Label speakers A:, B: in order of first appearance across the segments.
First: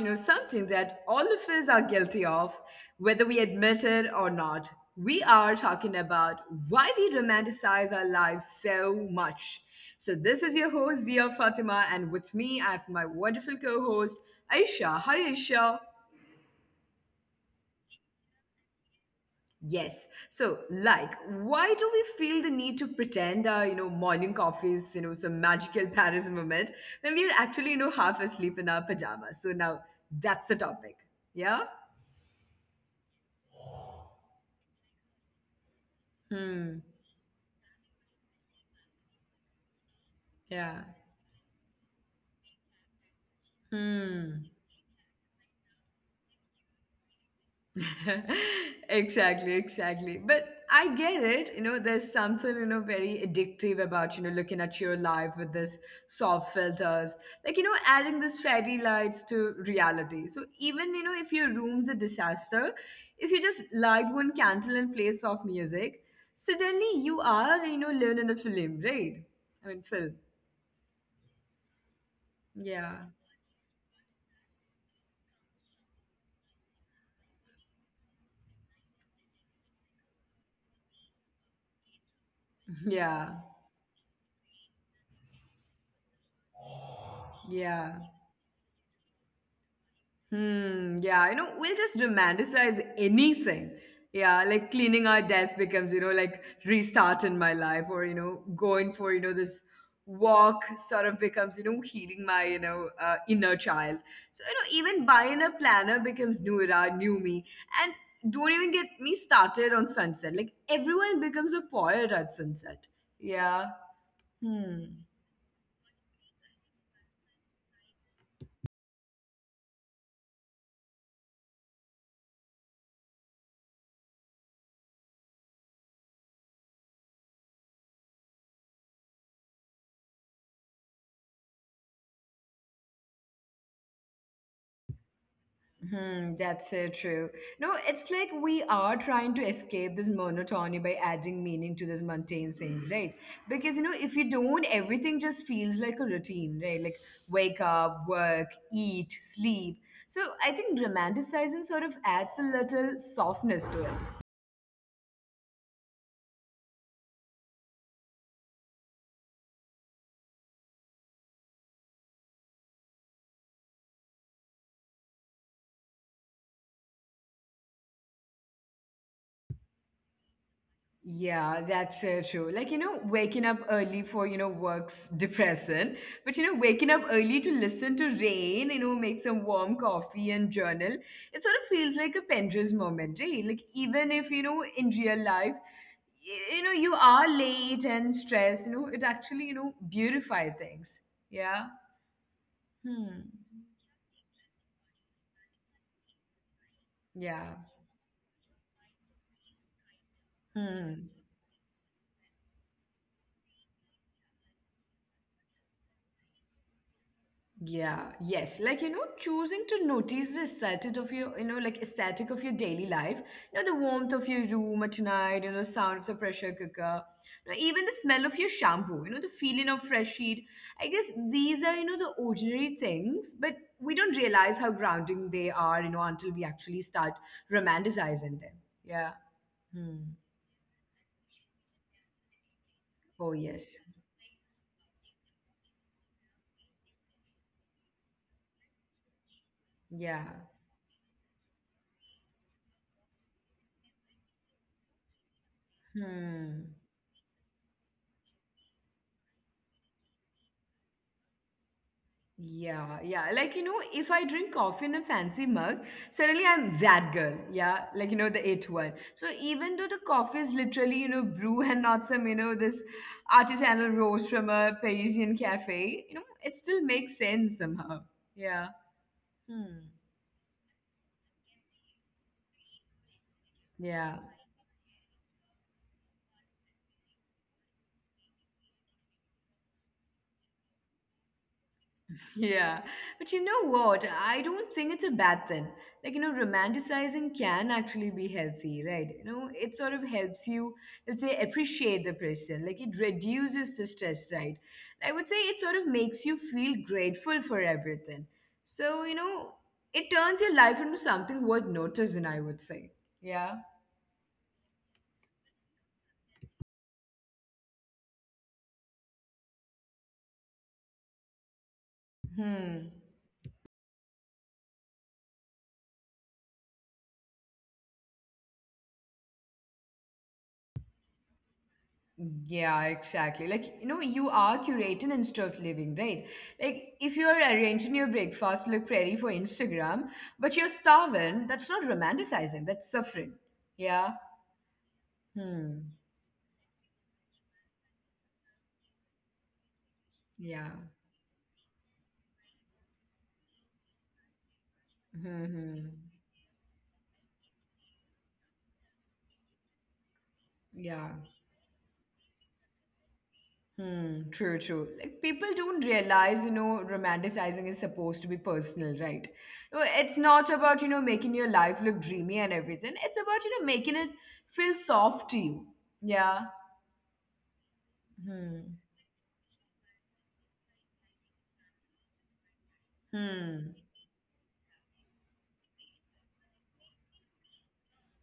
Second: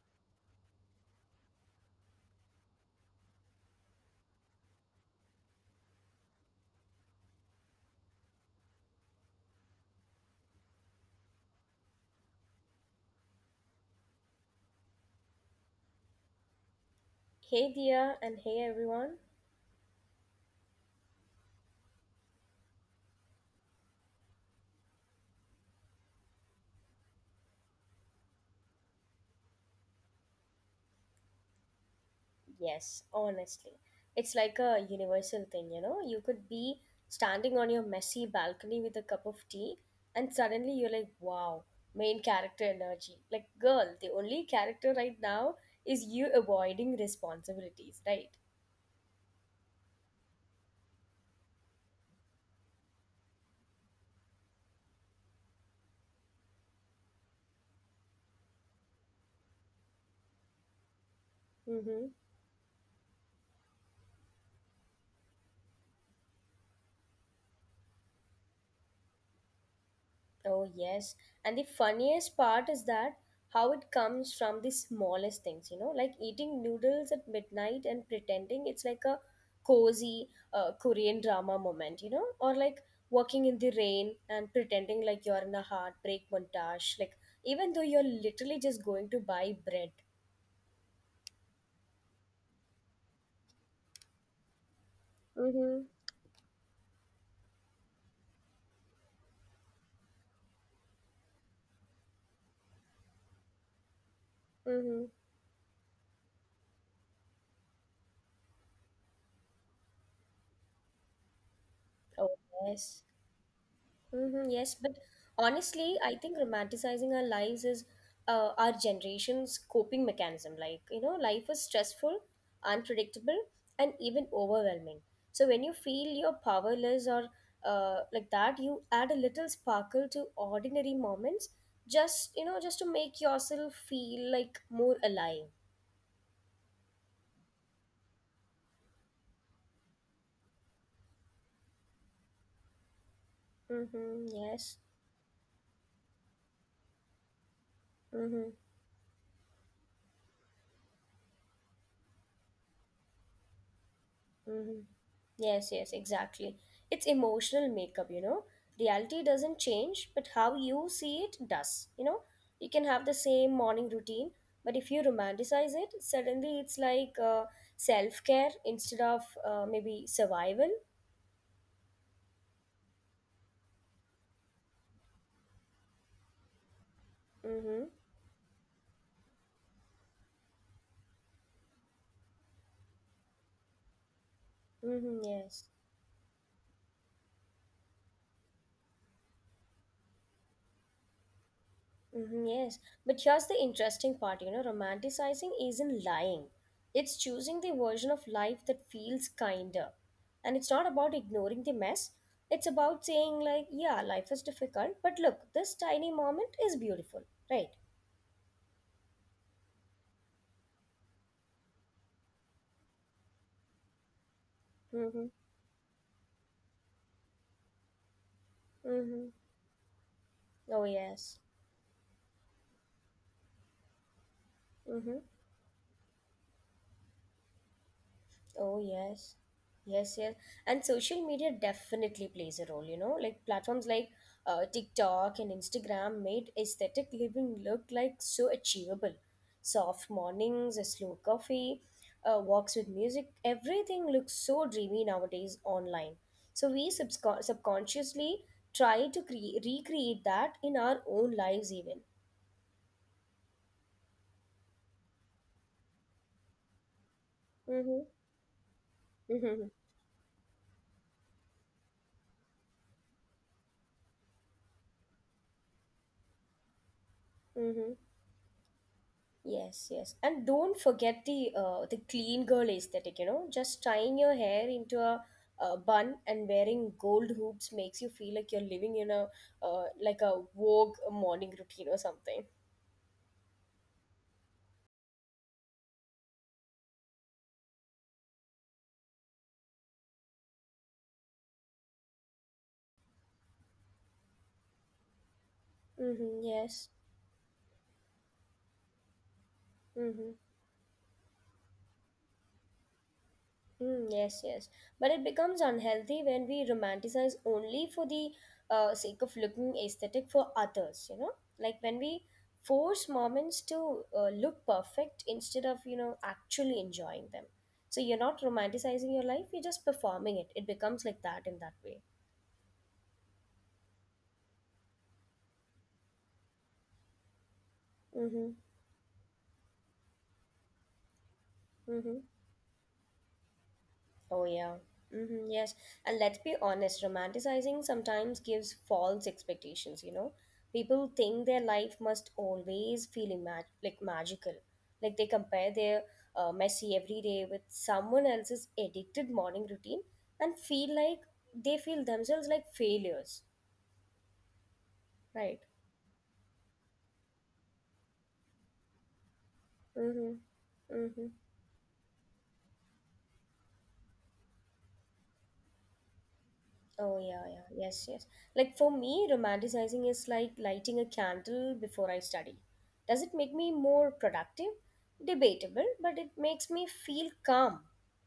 A: something that all of us are guilty of, whether we admit it or not. We are talking about why we romanticize our lives so much. So this is your host, Zia Fatima, and with me, I have my wonderful co-host, Aisha. Hi, Aisha.
B: Hey dear and hey everyone.
A: Yes. So, like, why do we feel the need to pretend our morning coffee is some magical Paris moment when we're actually half asleep in our pajamas? So now that's the topic. Yeah?
B: Yes, honestly. It's like a universal thing, you know? You could
A: Hmm.
B: be standing on your messy balcony with a cup of tea and suddenly you're
A: Yeah.
B: like, wow, main character energy. Like, girl, the only
A: Hmm.
B: character right now is you avoiding responsibilities, right?
A: Exactly, but I get it. There's something very addictive about looking at your life with this soft filters, like adding these fairy lights to reality. So even if your room's a
B: Mm-hmm.
A: disaster, if you just light one candle and play soft music, suddenly you are living in a film, right? I mean, film.
B: Oh, yes. And the funniest part is
A: Yeah.
B: that how it comes from the smallest things, like eating noodles at midnight and pretending it's like a cozy Korean drama moment, or like
A: Yeah.
B: walking in the rain and pretending like you're in a heartbreak montage, like even though
A: Yeah.
B: you're literally just going to buy bread.
A: Hmm, yeah, we'll just romanticize anything. Yeah, like cleaning our desk
B: Mm-hmm.
A: becomes, like restart in my life. Or, going for, this walk sort of becomes, healing my, inner child. So,
B: Mm-hmm.
A: even buying a planner becomes new era, new me. And don't even get me started on sunset. Like everyone becomes a poet
B: Oh,
A: at sunset.
B: yes.
A: Yeah.
B: Mm-hmm, yes, but
A: Hmm.
B: honestly, I think romanticizing our lives is our generation's coping mechanism. Like, life is stressful, unpredictable, and even overwhelming. So when you feel you're powerless or like that, you add a little sparkle to ordinary moments, just, just to make yourself feel like more alive.
A: Hmm, that's so true. No, it's like we are trying to escape this monotony by adding meaning to these mundane things, right? Because, if
B: Mm-hmm,
A: you don't,
B: yes.
A: everything just feels like a routine, right? Like wake up,
B: Mm-hmm.
A: work, eat, sleep. So I think romanticizing sort of adds a little softness to it.
B: Mm-hmm. Yes, yes, exactly. It's emotional makeup. Reality doesn't change, but how you see it does. You can have the same morning routine, but if you romanticize it, suddenly it's like self care instead of maybe survival.
A: Yeah, that's so true. Like, waking up early for, work's depressing. But, waking up
B: Mm-hmm.
A: early to listen to rain, make some warm coffee and journal, it sort of feels like a Pendra's moment, right? Like, even if, in
B: Mm-hmm.
A: real
B: Yes.
A: life, you are late and stressed, it actually, beautify things. Yeah.
B: Hmm, yes, but
A: Hmm.
B: here's the interesting part, romanticizing isn't lying, it's choosing
A: Yeah.
B: the version of life that feels kinder. And it's not about
A: Hmm.
B: ignoring the mess, it's about saying, like, yeah, life is difficult, but look, this tiny moment is beautiful, right?
A: Yeah, yes. Like, choosing to notice the aesthetic of your, like aesthetic of your daily life. The warmth of your room at
B: Mm-hmm.
A: night, sound of the pressure cooker, even the smell of your
B: Mm-hmm.
A: shampoo, the feeling of fresh sheet.
B: Oh,
A: I guess
B: yes.
A: these are, the ordinary things, but we don't realize how
B: Mm-hmm.
A: grounding they are, until we actually start romanticizing
B: Oh,
A: them.
B: yes.
A: Yeah.
B: Yes,
A: Hmm.
B: yes. And social media definitely plays a role, like
A: Oh,
B: platforms
A: yes.
B: like TikTok and Instagram made aesthetic living look like so achievable. Soft
A: Yeah.
B: mornings, a slow coffee, walks with music, everything looks so dreamy nowadays online. So
A: Hmm.
B: we subscon subconsciously try to cre recreate that in our own lives even.
A: Yeah, yeah. Like, if I drink coffee in a fancy mug, suddenly I'm that girl. Yeah,
B: Mm-hmm.
A: like, the it one. So
B: Mm-hmm.
A: even though the coffee is literally, brew and not some, this artisanal roast from a Parisian cafe, it still makes sense
B: Mm-hmm.
A: somehow. Yeah.
B: Yes,
A: Hmm.
B: yes. And don't forget the clean girl aesthetic. Just tying
A: Yeah.
B: your hair into a bun and wearing gold hoops makes you feel like you're living in a Vogue morning routine or something.
A: Yeah, but you know what? I don't think it's a bad thing. Like, romanticizing can actually be healthy, right? It sort of helps you, let's say, appreciate the person. Like, it reduces the stress, right? I would say it sort of makes you
B: Mm-hmm,
A: feel
B: yes.
A: grateful for everything. So, it
B: Mm-hmm.
A: turns your life into something worth noticing, I would say. Yeah.
B: Mm, yes, yes. But it becomes unhealthy when we romanticize only for the sake of looking aesthetic for others, you know? Like when we
A: Hmm.
B: force moments to look perfect instead of, actually enjoying them. So you're not romanticizing your life, you're just performing it. It becomes like that in that way.
A: Yeah, exactly. Like, you are curating and stuff living, right? Like, if you're arranging your
B: Mm-hmm.
A: breakfast look pretty for Instagram, but you're starving, that's not
B: Mm-hmm.
A: romanticizing, that's suffering. Yeah.
B: Oh, yeah. Hmm, yes.
A: Hmm.
B: And let's be honest, romanticizing sometimes gives false expectations, you know?
A: Yeah.
B: People think their life must always feel like magical.
A: Hmm.
B: Like they compare
A: Hmm.
B: their messy everyday with someone else's addicted morning routine and feel
A: Yeah.
B: like they feel themselves like failures,
A: Hmm. True, true. Like, people
B: right?
A: don't realize, romanticizing is supposed to be personal, right? No, it's
B: Mm-hmm.
A: not about,
B: Mm-hmm.
A: making your life look dreamy and everything. It's about, making it feel soft to you. Yeah.
B: Oh yeah, yeah, yes, yes.
A: Hmm.
B: Like for me, romanticizing is like lighting a candle before I study. Does it make me
A: Hmm.
B: more productive? Debatable, but it makes me feel calm.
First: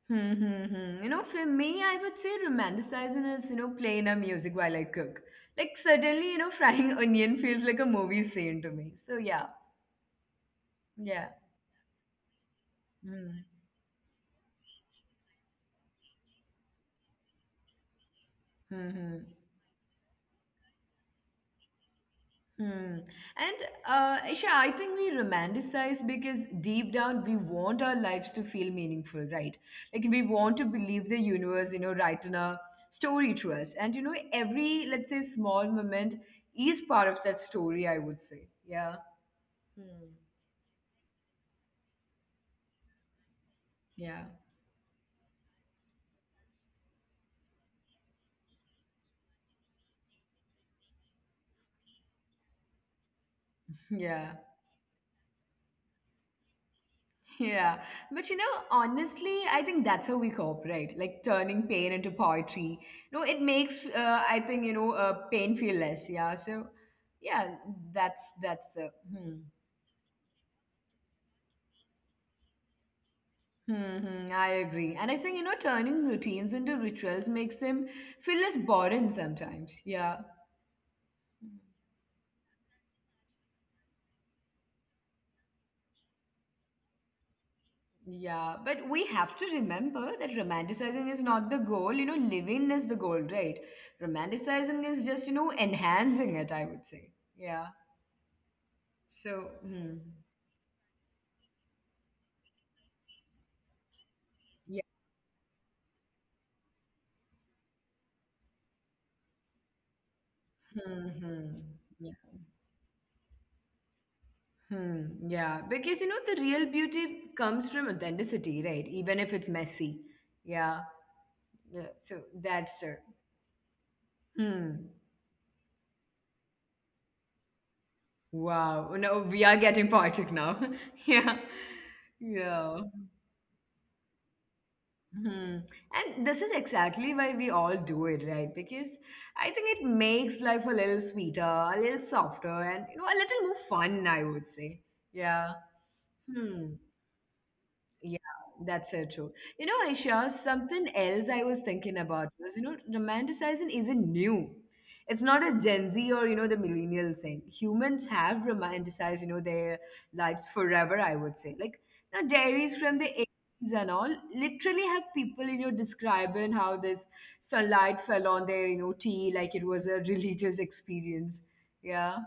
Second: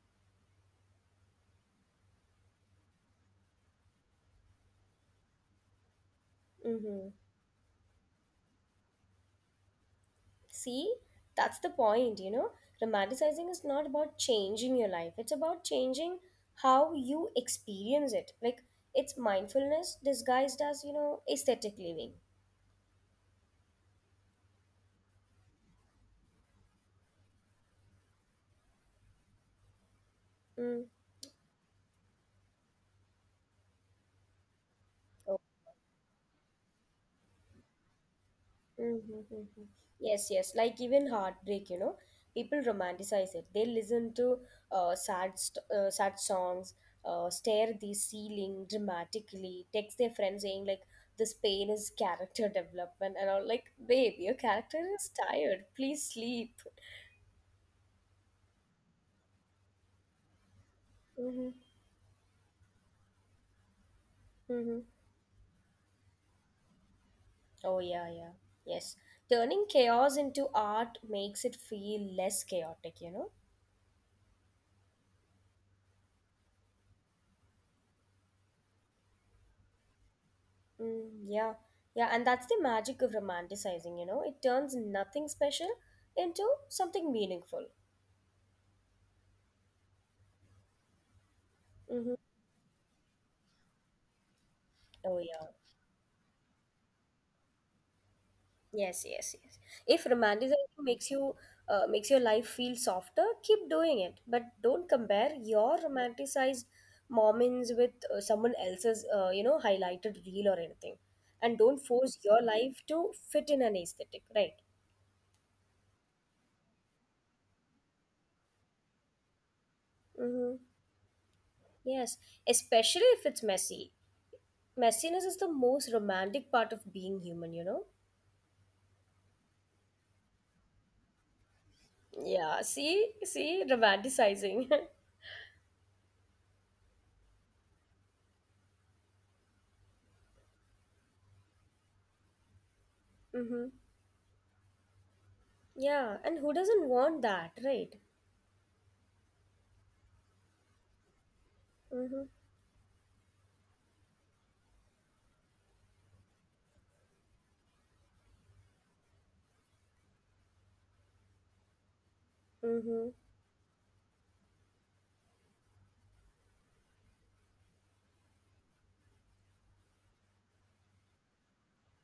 A: Hmm, hmm, hmm. For me, I would say romanticizing is, playing a music while I cook. Like, suddenly, frying
B: Mm-hmm.
A: onion feels like a movie scene to me. So, yeah.
B: See,
A: Yeah.
B: that's the point.
A: Hmm.
B: Romanticizing is not about changing your life, it's about changing how you experience it. Like
A: Hmm.
B: it's
A: Hmm.
B: mindfulness disguised as, aesthetic living.
A: Hmm. And, Isha, I think we romanticize because deep down we want our lives to feel meaningful, right? Like we want to
B: Mm.
A: believe the universe, writing a story to us. And every, let's say, small moment is part of that story, I would say. Yeah.
B: Mm-hmm.
A: Hmm.
B: Yes, yes. Like even heartbreak, people romanticize it. They listen
A: Yeah.
B: to sad songs, stare at the ceiling dramatically, text their friends saying like, "This pain is character development," and all. Like,
A: Yeah.
B: babe, your character is tired. Please sleep.
A: Yeah. But honestly, I think that's how we cope, right? Like turning
B: Mm-hmm.
A: pain into poetry. No, it makes, I think,
B: Mm-hmm.
A: pain feel less. Yeah. So, yeah,
B: Oh
A: that's,
B: yeah, yeah.
A: that's the,
B: Yes.
A: hmm.
B: Turning chaos into art makes it feel less chaotic, you know?
A: Mm-hmm, I agree. And I think, turning routines into rituals makes them feel less boring sometimes. Yeah.
B: Mm, yeah, yeah, and that's the magic of romanticizing, you know? It turns nothing special into something meaningful.
A: Yeah, but we have to remember that romanticizing is not the goal,
B: Mm-hmm.
A: living is the goal, right? Romanticizing is
B: Oh
A: just,
B: yeah.
A: enhancing it, I would say. Yeah.
B: Yes, yes,
A: So,
B: yes.
A: hmm.
B: If romanticizing makes your life feel softer, keep doing it. But
A: Yeah.
B: don't compare your romanticized moments with someone else's, highlighted reel or anything.
A: Hmm, hmm.
B: And don't
A: Yeah.
B: force your life to fit in an aesthetic, right?
A: Hmm, yeah. Because, the real beauty comes from authenticity, right? Even if it's messy.
B: Mm-hmm.
A: Yeah. Yeah. So
B: Yes,
A: that's true.
B: especially if it's messy.
A: Hmm.
B: Messiness is the most romantic part of being human.
A: Wow. No, we are getting poetic now. Yeah.
B: Yeah,
A: Yeah.
B: see romanticizing
A: Hmm. And this is exactly why we all do it, right? Because I think it makes life a little sweeter, a little softer, and a little more
B: Mm-hmm.
A: fun, I would say. Yeah.
B: Yeah, and who
A: Hmm.
B: doesn't want that, right?
A: Yeah, that's so true. Aisha, something else I was thinking
B: Mm-hmm.
A: about was, romanticizing isn't new. It's not a Gen Z or, the millennial thing. Humans have romanticized, their lives forever, I would say. Like, now diaries from the
B: Mm-hmm.
A: 80s and all literally have people, describing how this sunlight fell on their, tea like it was a religious experience. Yeah.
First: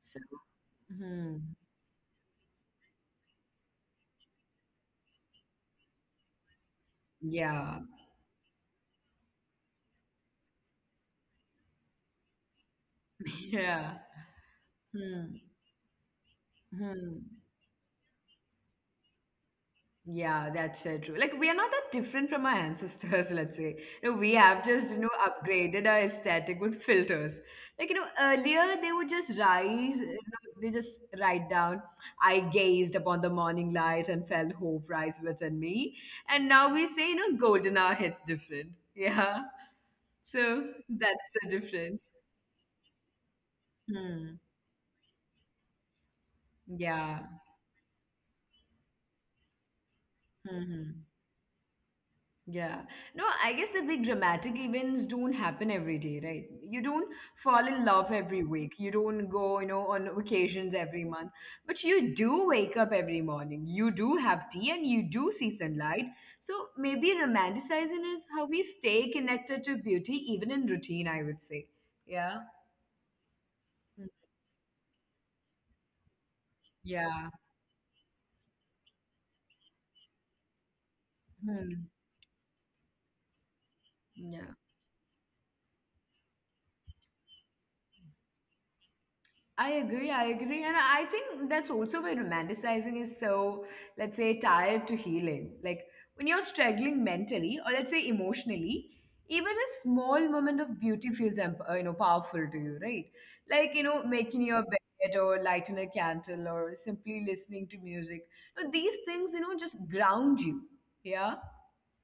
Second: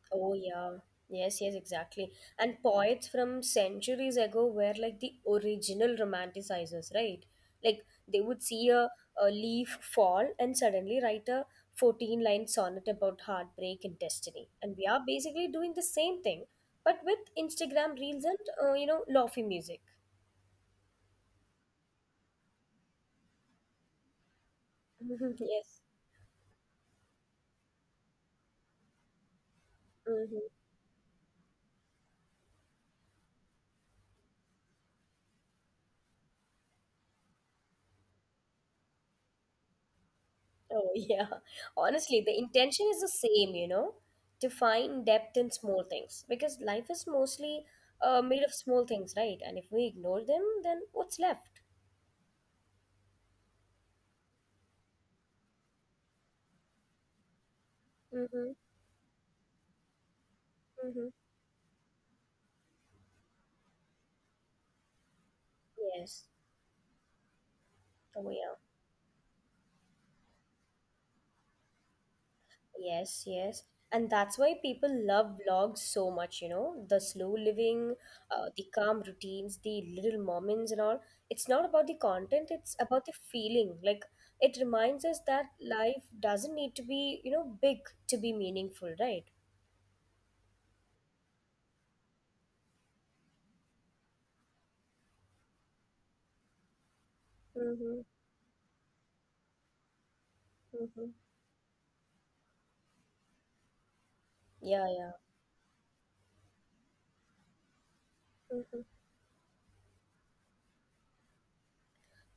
A: So,
B: Oh yeah.
A: hmm,
B: Yes, yes, exactly. And poets from centuries ago were like the original romanticizers, right? Like
A: yeah.
B: they would see a leaf fall and suddenly write a 14 line sonnet about heartbreak and
A: Yeah.
B: destiny. And we are basically
A: Hmm.
B: doing the same thing, but with
A: Hmm.
B: Instagram reels and, lofi music.
A: Yeah, that's so true. Like we are not that different from our ancestors, let's say. We have just,
B: Yes.
A: upgraded our aesthetic with filters. Like, earlier they would just rise,
B: Mm-hmm.
A: they just write down, I gazed upon the morning light and felt hope rise within me. And now we say, golden hour hits different. Yeah. So
B: Oh, yeah.
A: that's the difference.
B: Honestly, the intention is the same,
A: Hmm.
B: to find depth in small things because life is
A: Yeah.
B: mostly made of small things, right? And if we ignore them,
A: Hmm,
B: then
A: hmm.
B: what's left?
A: Yeah. No, I guess the big dramatic events don't happen every day, right? You don't fall in love every
B: Mm-hmm.
A: week. You don't go, on vacations
B: Mm-hmm.
A: every month. But you do wake up every morning. You do have tea and you do see sunlight.
B: Yes.
A: So maybe romanticizing
B: Oh,
A: is
B: yeah.
A: how we stay connected to beauty even in routine, I would say. Yeah.
B: Yes, yes. And that's why people love vlogs so much, the slow
A: Yeah.
B: living, the calm routines, the little moments and all. It's not about
A: Hmm.
B: the content, it's about the feeling. Like it
A: Yeah.
B: reminds us that life doesn't need to be, big to be meaningful, right?
A: I agree, I agree. And I think that's also why romanticizing is so, let's say, tied to healing. Like when you're struggling mentally or
B: Mm-hmm.
A: let's say emotionally, even a small moment of
B: Mm-hmm.
A: beauty feels, powerful to you, right? Like, making
B: Yeah,
A: your
B: yeah.
A: bed or lighting a candle or simply listening to music.
B: Mm-hmm.
A: These things, just ground you. Yeah.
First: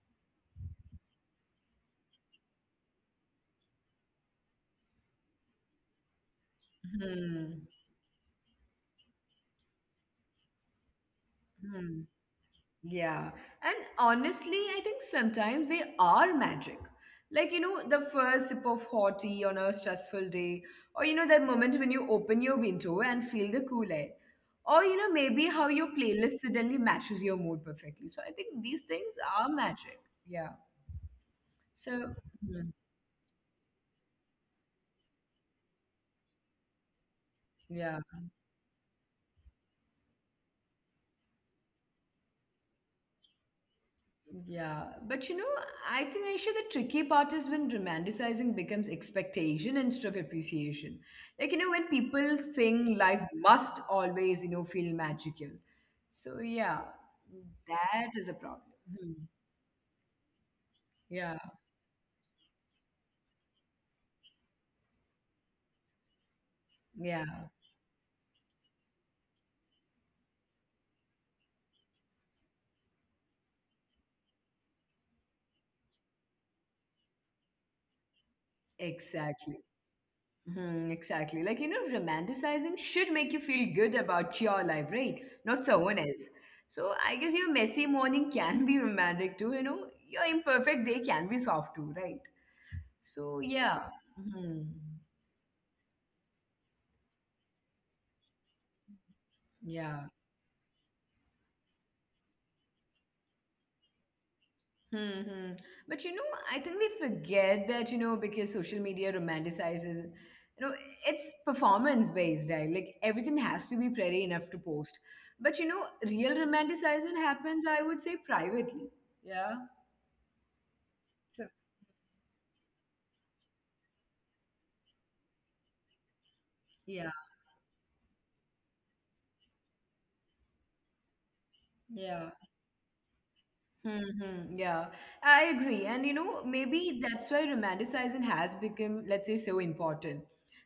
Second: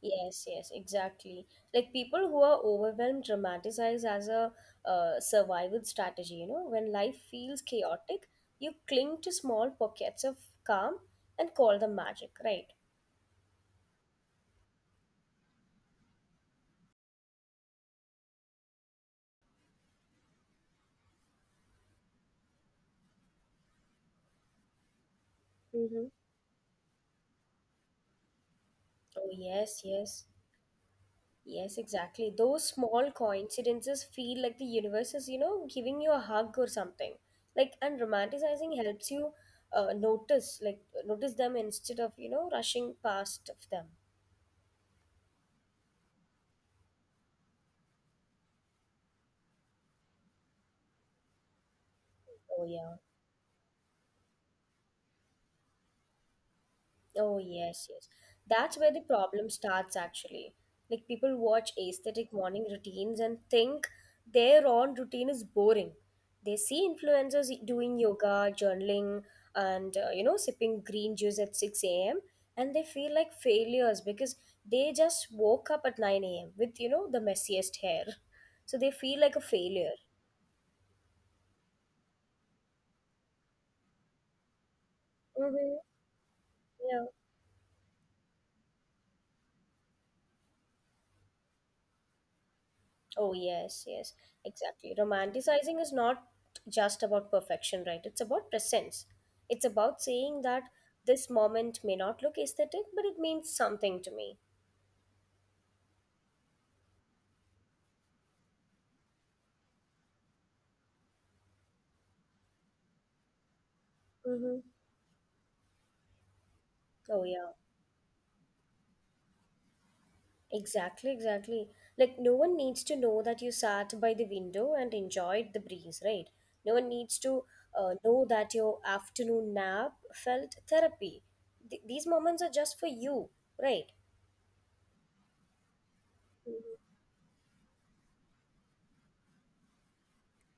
B: Yes, yes, exactly. Like people who are overwhelmed dramatize as a survival strategy, when life
A: Hmm.
B: feels chaotic, you cling to small pockets of calm and call them magic, right?
A: Yeah. And honestly, I think sometimes they are magic. Like, the first sip of hot tea on a stressful day, or, that moment when you open your window and feel the cool air. Or, maybe how your
B: Mm-hmm.
A: playlist suddenly matches your mood perfectly. So I think these things
B: Oh,
A: are
B: yes,
A: magic.
B: yes.
A: Yeah.
B: Yes,
A: So,
B: exactly.
A: mhm,
B: Those small coincidences feel like the universe is, giving you a hug or something. Like,
A: yeah.
B: and romanticizing helps you uh, notice, like, notice them instead of, rushing past of them.
A: Yeah, but I think Aisha, the tricky part is when romanticizing becomes expectation instead of appreciation. Like, when people
B: Oh,
A: think
B: yeah.
A: life must always, feel magical. So, yeah,
B: Oh, yes,
A: that
B: yes.
A: is a problem.
B: That's where the
A: Hmm.
B: problem starts actually. Like
A: Yeah,
B: people watch aesthetic morning routines and think their own routine is boring. They
A: yeah,
B: see influencers doing yoga, journaling, and sipping green juice at 6 a.m. and they feel like failures because they just woke up at 9 a.m. with the messiest hair. So they feel like a
A: exactly.
B: failure.
A: Hmm, exactly. Like, romanticizing should make you feel good about your life, right? Not
B: Mm-hmm.
A: someone else. So, I
B: Yeah.
A: guess your messy morning can be romantic too, your imperfect day can be soft too, right? So
B: Oh,
A: yeah.
B: yes, yes,
A: Hmm.
B: exactly. Romanticizing is not just about perfection, right? It's about presence. It's
A: Yeah.
B: about saying that this moment may not look aesthetic, but it means something to me.
A: Hmm. But I think we forget that, because social media romanticizes, you know, it's performance based, right? Like everything has to be pretty enough to
B: Mm-hmm.
A: post. But real romanticizing
B: Oh,
A: happens,
B: yeah.
A: I would say, privately. Yeah.
B: Exactly,
A: So,
B: exactly. Like, no one needs to know that you sat by the window and enjoyed the breeze, right? No one
A: yeah.
B: needs to know that your afternoon nap felt therapy. These
A: Yeah.
B: moments are just for you, right?
A: Mm-hmm. Yeah, I agree. And
B: Mhm.
A: maybe that's why romanticizing has become, let's say, so important.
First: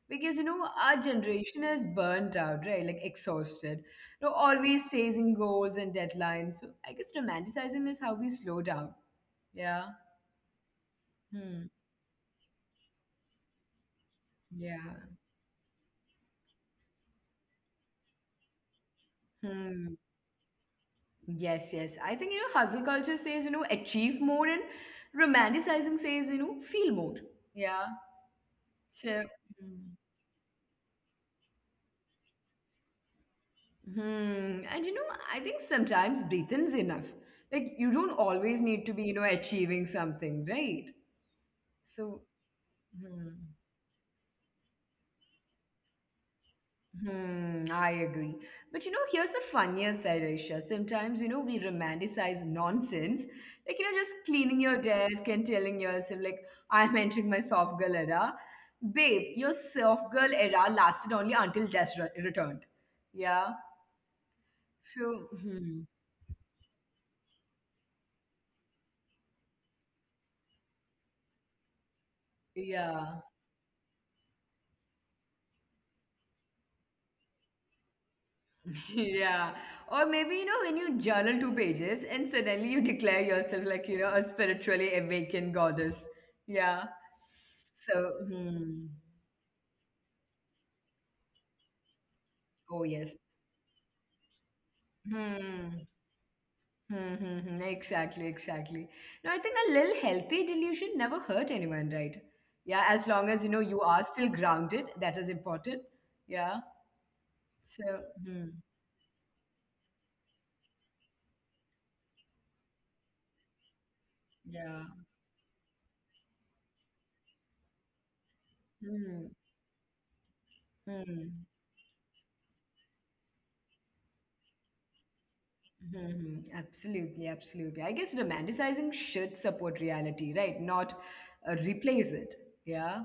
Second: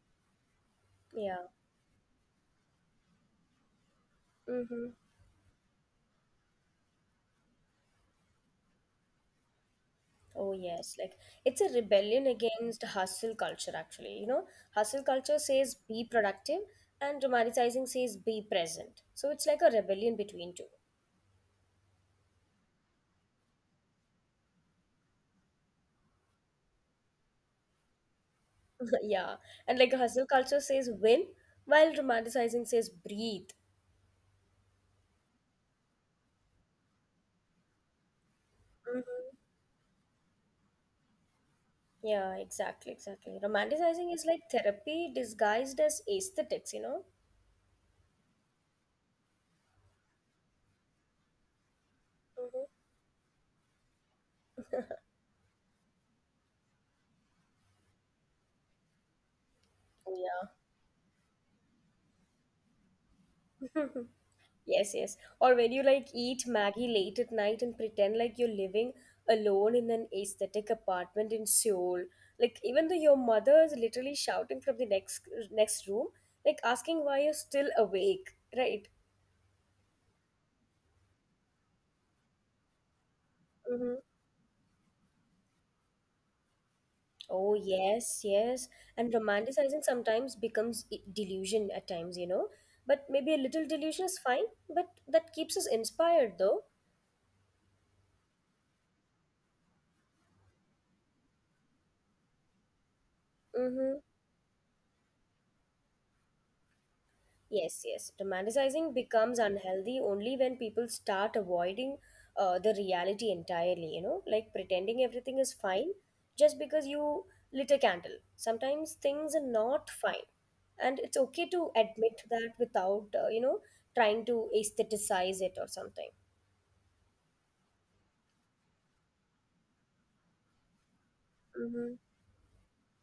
A: Because our
B: Yeah.
A: generation is burnt out, right? Like exhausted.
B: Mm-hmm.
A: Always chasing goals and deadlines. So I guess romanticizing is how we slow down. Yeah.
B: Oh, yes. Like, it's
A: Hmm.
B: a rebellion against hustle culture, actually.
A: Yeah.
B: Hustle culture says be productive, and romanticizing says be present. So it's like a
A: Hmm.
B: rebellion between two.
A: Yes, yes. I think hustle culture says, achieve more, and romanticizing says, feel more. Yeah. So,
B: Yeah. And like,
A: hmm.
B: hustle culture says win, while romanticizing says breathe.
A: Hmm. And I think sometimes breathing's enough. Like you don't always need to be,
B: Mhm.
A: achieving something, right? So,
B: Yeah, exactly,
A: hmm.
B: exactly. Romanticizing is like therapy disguised as aesthetics, you know?
A: Hmm, I agree. But here's the funnier side, Aisha. Sometimes, we romanticize
B: Hmm.
A: nonsense. Like, just cleaning your desk and telling yourself, like, I'm entering my soft girl era. Babe, your soft girl
B: Yeah.
A: era lasted only until death returned. Yeah.
B: Yes, yes.
A: So,
B: Or when you
A: hmm,
B: like eat Maggie late at night and pretend like you're living alone in an aesthetic apartment in Seoul. Like even though your
A: yeah.
B: mother is literally shouting from the next room, like asking why you're still awake, right?
A: Yeah. Or maybe, you know, when you journal two pages and suddenly you declare yourself like,
B: Mm-hmm.
A: a spiritually awakened goddess. Yeah.
B: Oh
A: So,
B: yes, yes.
A: hmm.
B: And romanticizing sometimes becomes delusion at times.
A: Oh,
B: But
A: yes.
B: maybe a little delusion is fine, but that keeps us
A: Hmm.
B: inspired though.
A: Hmm, hmm, hmm. Exactly, exactly. No, I think a little healthy delusion never hurt anyone, right? Yeah, as long as you know you
B: Mm-hmm.
A: are still grounded, that is important. Yeah. So,
B: Yes, yes.
A: hmm,
B: Romanticizing becomes unhealthy only when people start avoiding the reality entirely, like
A: yeah.
B: pretending everything is fine just because you lit a candle. Sometimes
A: Hmm,
B: things are not fine. And it's
A: hmm.
B: okay to admit that without, trying to aestheticize it or something.
A: Mhm. Absolutely, absolutely. I guess romanticizing should support reality, right? Not
B: Mm-hmm.
A: replace it. Yeah.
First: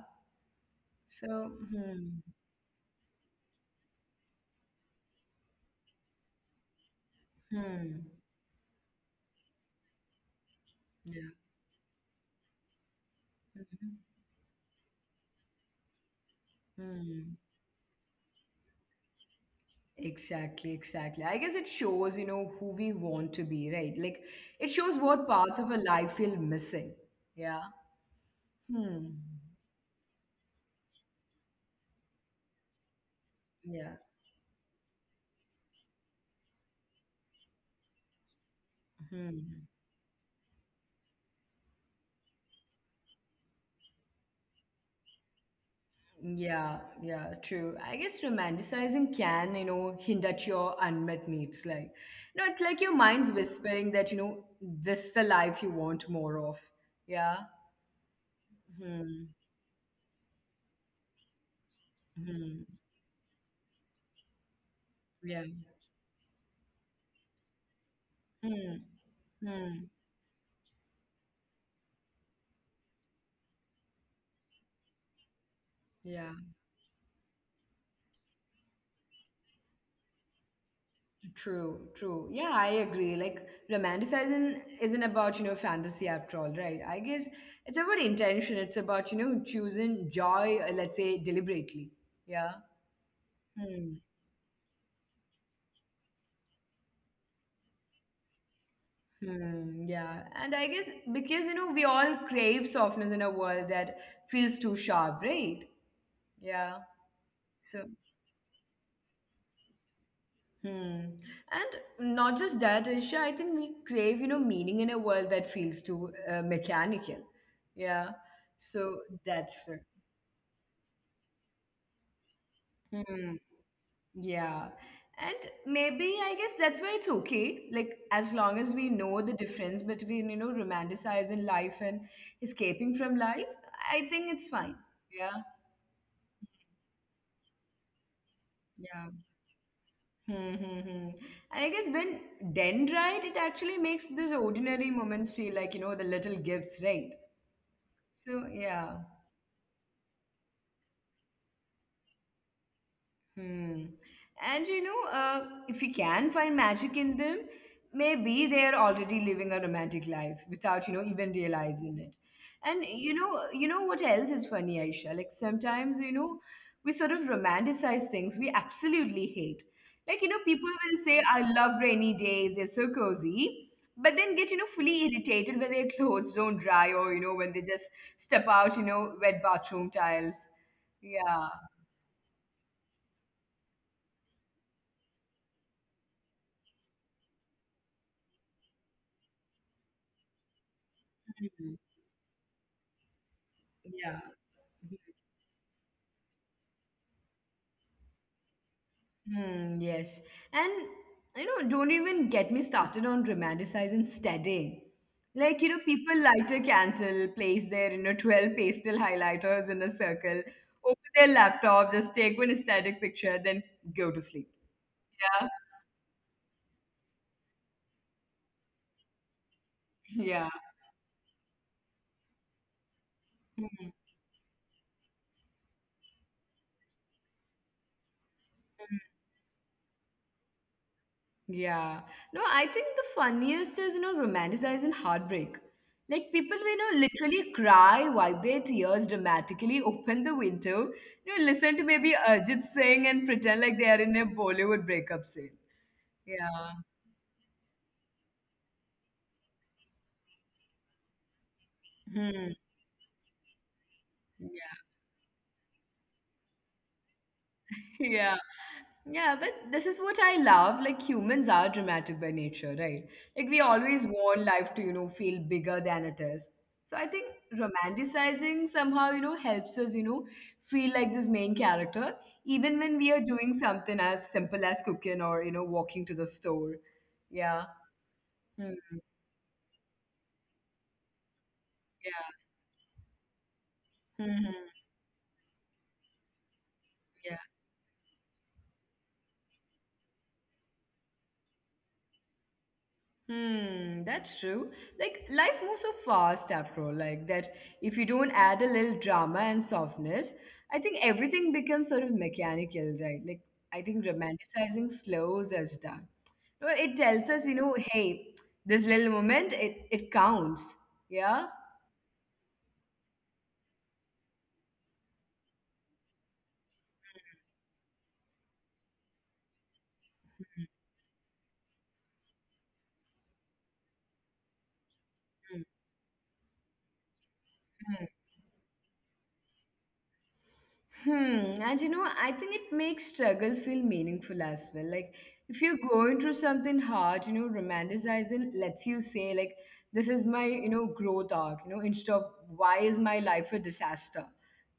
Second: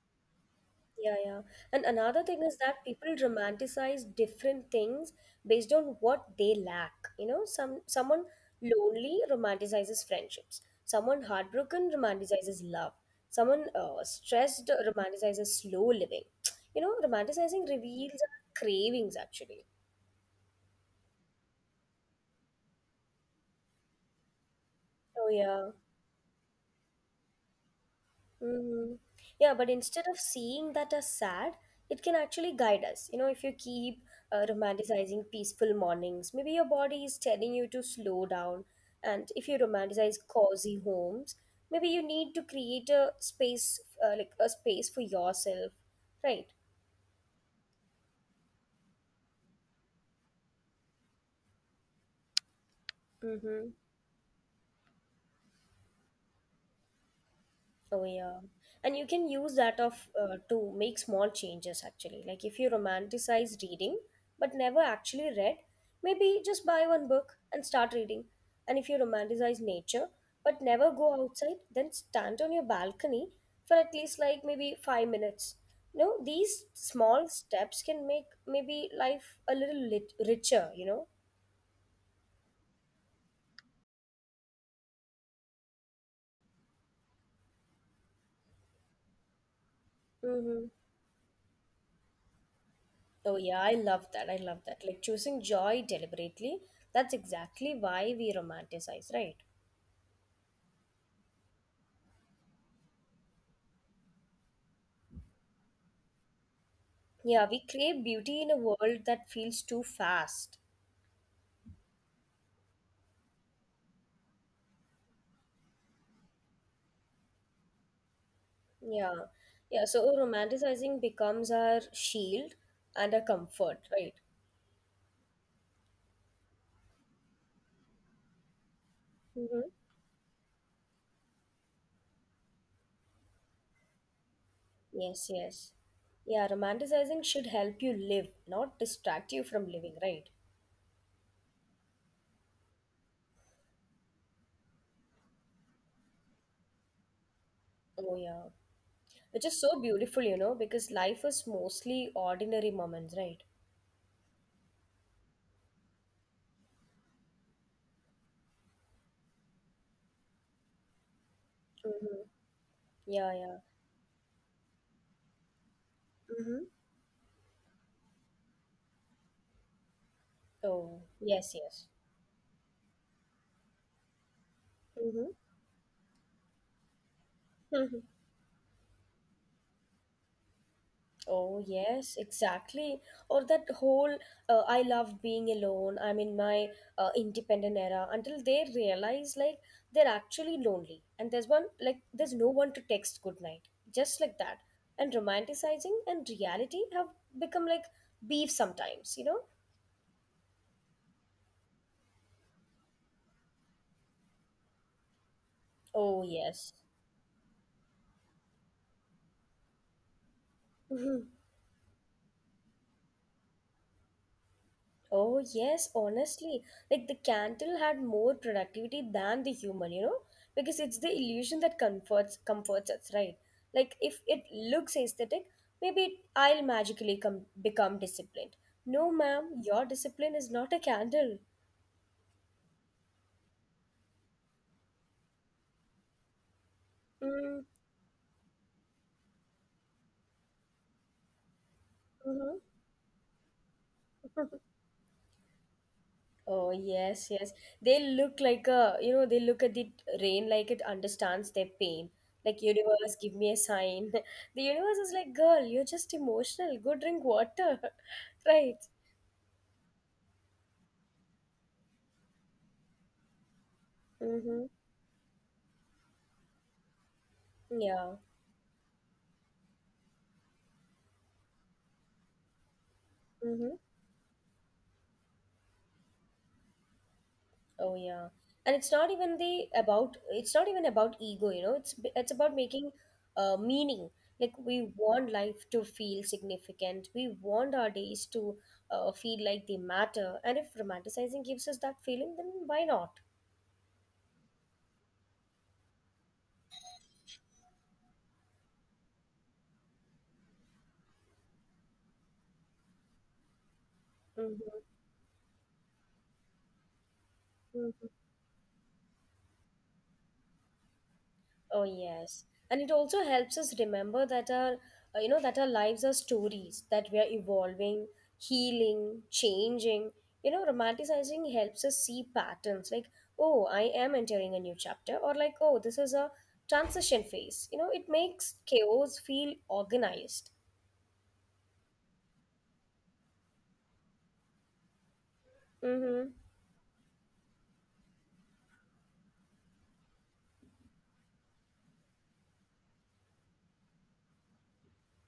B: Yeah,
A: So,
B: yeah. And
A: hmm,
B: another thing is that people romanticize different things based on what they lack. Some
A: hmm,
B: someone lonely romanticizes friendships. Someone
A: yeah.
B: heartbroken romanticizes love. Someone
A: Mhm,
B: stressed romanticizes slow living.
A: hmm.
B: Romanticizing reveals our cravings actually.
A: Exactly, exactly. I guess it shows, who we want to be, right? Like it shows what
B: Oh
A: parts of
B: yeah.
A: our life feel missing. Yeah.
B: Hmm.
A: Hmm.
B: Yeah, but instead of seeing that as sad, it can actually guide us. If you
A: Yeah.
B: keep romanticizing peaceful mornings, maybe your body is telling you to slow down. And if you
A: Hmm.
B: romanticize cozy homes, maybe you need to create a space for yourself, right?
A: Yeah, yeah, true. I guess romanticizing can, hint at your unmet needs. Like, no, it's like your mind's
B: Mm-hmm.
A: whispering that, this is the life you want more of. Yeah.
B: Oh yeah, and you can
A: Hmm.
B: use that of to make small changes actually. Like if
A: Hmm.
B: you romanticize reading but never actually
A: Yeah.
B: read, maybe just buy one book and start reading. And
A: Hmm.
B: if you romanticize
A: Hmm.
B: nature but never go outside, then stand on your balcony for at least like maybe 5 minutes.
A: Yeah.
B: These small steps can make maybe life a little richer.
A: True. True. Yeah, I agree. Like, romanticizing isn't about, fantasy after all, right? I guess it's about intention. It's about, choosing joy,
B: Mm-hmm.
A: let's say, deliberately. Yeah.
B: Oh, yeah, I
A: Hmm.
B: love that. I love that. Like choosing joy deliberately, that's exactly why we romanticize, right?
A: Hmm, yeah. And I guess because, we all crave softness in a world that feels too sharp, right? Yeah.
B: Yeah, we
A: So,
B: crave beauty in a world that feels too fast.
A: hmm. And not just that, Isha, I think we crave, meaning in a world that feels too mechanical. Yeah. So
B: Yeah. Yeah,
A: that's,
B: so romanticizing becomes our shield and our
A: hmm,
B: comfort, right?
A: yeah. And maybe I guess that's why it's okay. Like, as long as we know the
B: Mm-hmm.
A: difference between, romanticizing life and escaping from life, I think it's fine.
B: Yes,
A: Yeah.
B: yes. Yeah, romanticizing should help you live, not distract
A: Yeah.
B: you from living, right?
A: Hmm, hmm, hmm. And I guess when done right, it actually makes those ordinary moments feel like, the little gifts, right?
B: Oh, yeah.
A: So, yeah.
B: Which is so beautiful, because life is mostly ordinary moments, right?
A: Hmm. And if you can find magic in them, maybe they're already living a romantic life without, even
B: Mm-hmm.
A: realizing it. And
B: Yeah, yeah.
A: you know what else is funny, Aisha? Like sometimes,
B: Mm-hmm.
A: we sort of romanticize things we absolutely hate. Like, people
B: Oh,
A: will say,
B: yes,
A: I
B: yes.
A: love rainy days, they're so cozy, but then get,
B: Mm-hmm.
A: fully irritated when their clothes don't dry or, when they just step out, wet bathroom tiles.
B: Oh,
A: Yeah.
B: yes, exactly. Or that whole I love being alone, I'm in my independent era until they realize like they're actually lonely and there's one like
A: Mhm.
B: there's no one to text good night, just like
A: Yeah.
B: that. And romanticizing and reality have become like beef sometimes, you know?
A: Hmm, yes. And don't even get me started on romanticizing studying. Like,
B: Oh,
A: people
B: yes.
A: light a candle, place their, 12 pastel highlighters in a circle, open their laptop, just take one aesthetic picture, then go to sleep.
B: Oh,
A: Yeah.
B: yes, honestly. Like the candle had more productivity than the human, you know, because
A: Yeah.
B: it's the illusion that comforts us, right? Like if
A: Hmm.
B: it looks aesthetic, maybe I'll magically come become disciplined. No, ma'am, your discipline is not a candle.
A: Yeah. No, I think the funniest is, romanticizing heartbreak. Like people will,
B: Mm,
A: literally cry, wipe their tears dramatically, open the window, listen to maybe
B: mm-hmm.
A: Arjit Singh and pretend like they are in a Bollywood breakup scene.
B: Oh
A: Yeah.
B: yes, yes. They look like a, you know, they look at the rain like it understands their pain. Like
A: Hmm.
B: universe, give me a sign. The universe is like, girl, you're just emotional. Go drink water, right?
A: Yeah. Yeah, but this is what I love. Like humans are dramatic by nature, right? Like we
B: Mm-hmm.
A: always want life to, feel bigger than it is. So I think
B: Yeah.
A: romanticizing somehow, helps us, feel like this main character, even when we are
B: Mm-hmm.
A: doing something as simple as cooking or, walking to the store.
B: Oh
A: Yeah.
B: yeah, and it's
A: Hmm.
B: not even the about it's not even about ego, you know. It's
A: Yeah.
B: about making meaning. Like we
A: Mhm.
B: want life to feel significant. We want our days to feel like they matter. And if romanticizing gives us that feeling, then why not?
A: Hmm, that's true. Like life moves so fast after all, like that if you don't add a little drama and softness, I think everything becomes sort of mechanical, right? Like I think
B: Mm-hmm.
A: romanticizing slows us down. No, it tells us, hey, this little moment, it counts.
B: Oh
A: Yeah.
B: yes, and it also helps us remember that our lives are stories, that we are evolving, healing, changing. You know, romanticizing helps us see patterns like, oh, I am entering a new chapter, or like, oh, this
A: Hmm,
B: is a transition phase. You know, it
A: hmm.
B: makes chaos feel organized.
A: Hmm. And I think it makes struggle feel meaningful as well. Like if you're
B: Mm-hmm.
A: going through something hard, romanticizing lets you say like, this is my, growth arc, instead of why is my life a disaster?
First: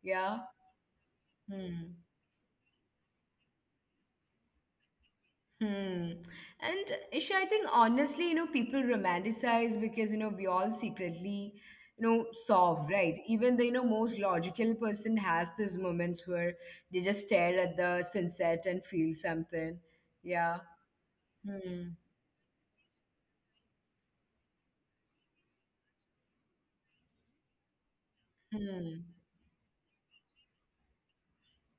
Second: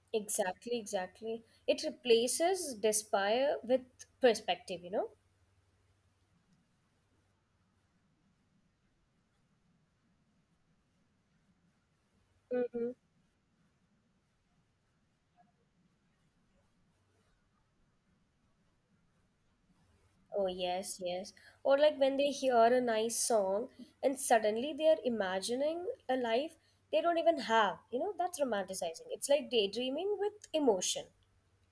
A: Yeah.
B: Exactly, exactly. It
A: Hmm.
B: replaces despair with perspective, you know?
A: Hmm. And Isha, I think honestly, people romanticize because, we all secretly, solve,
B: Mm-hmm.
A: right? Even the, most logical person has these moments where they just stare at the sunset and feel something.
B: Oh,
A: Yeah.
B: yes, yes. Or
A: Hmm.
B: like when they hear a nice song and suddenly they are imagining a life they don't even have. You know, that's
A: Hmm.
B: romanticizing. It's like daydreaming with emotion.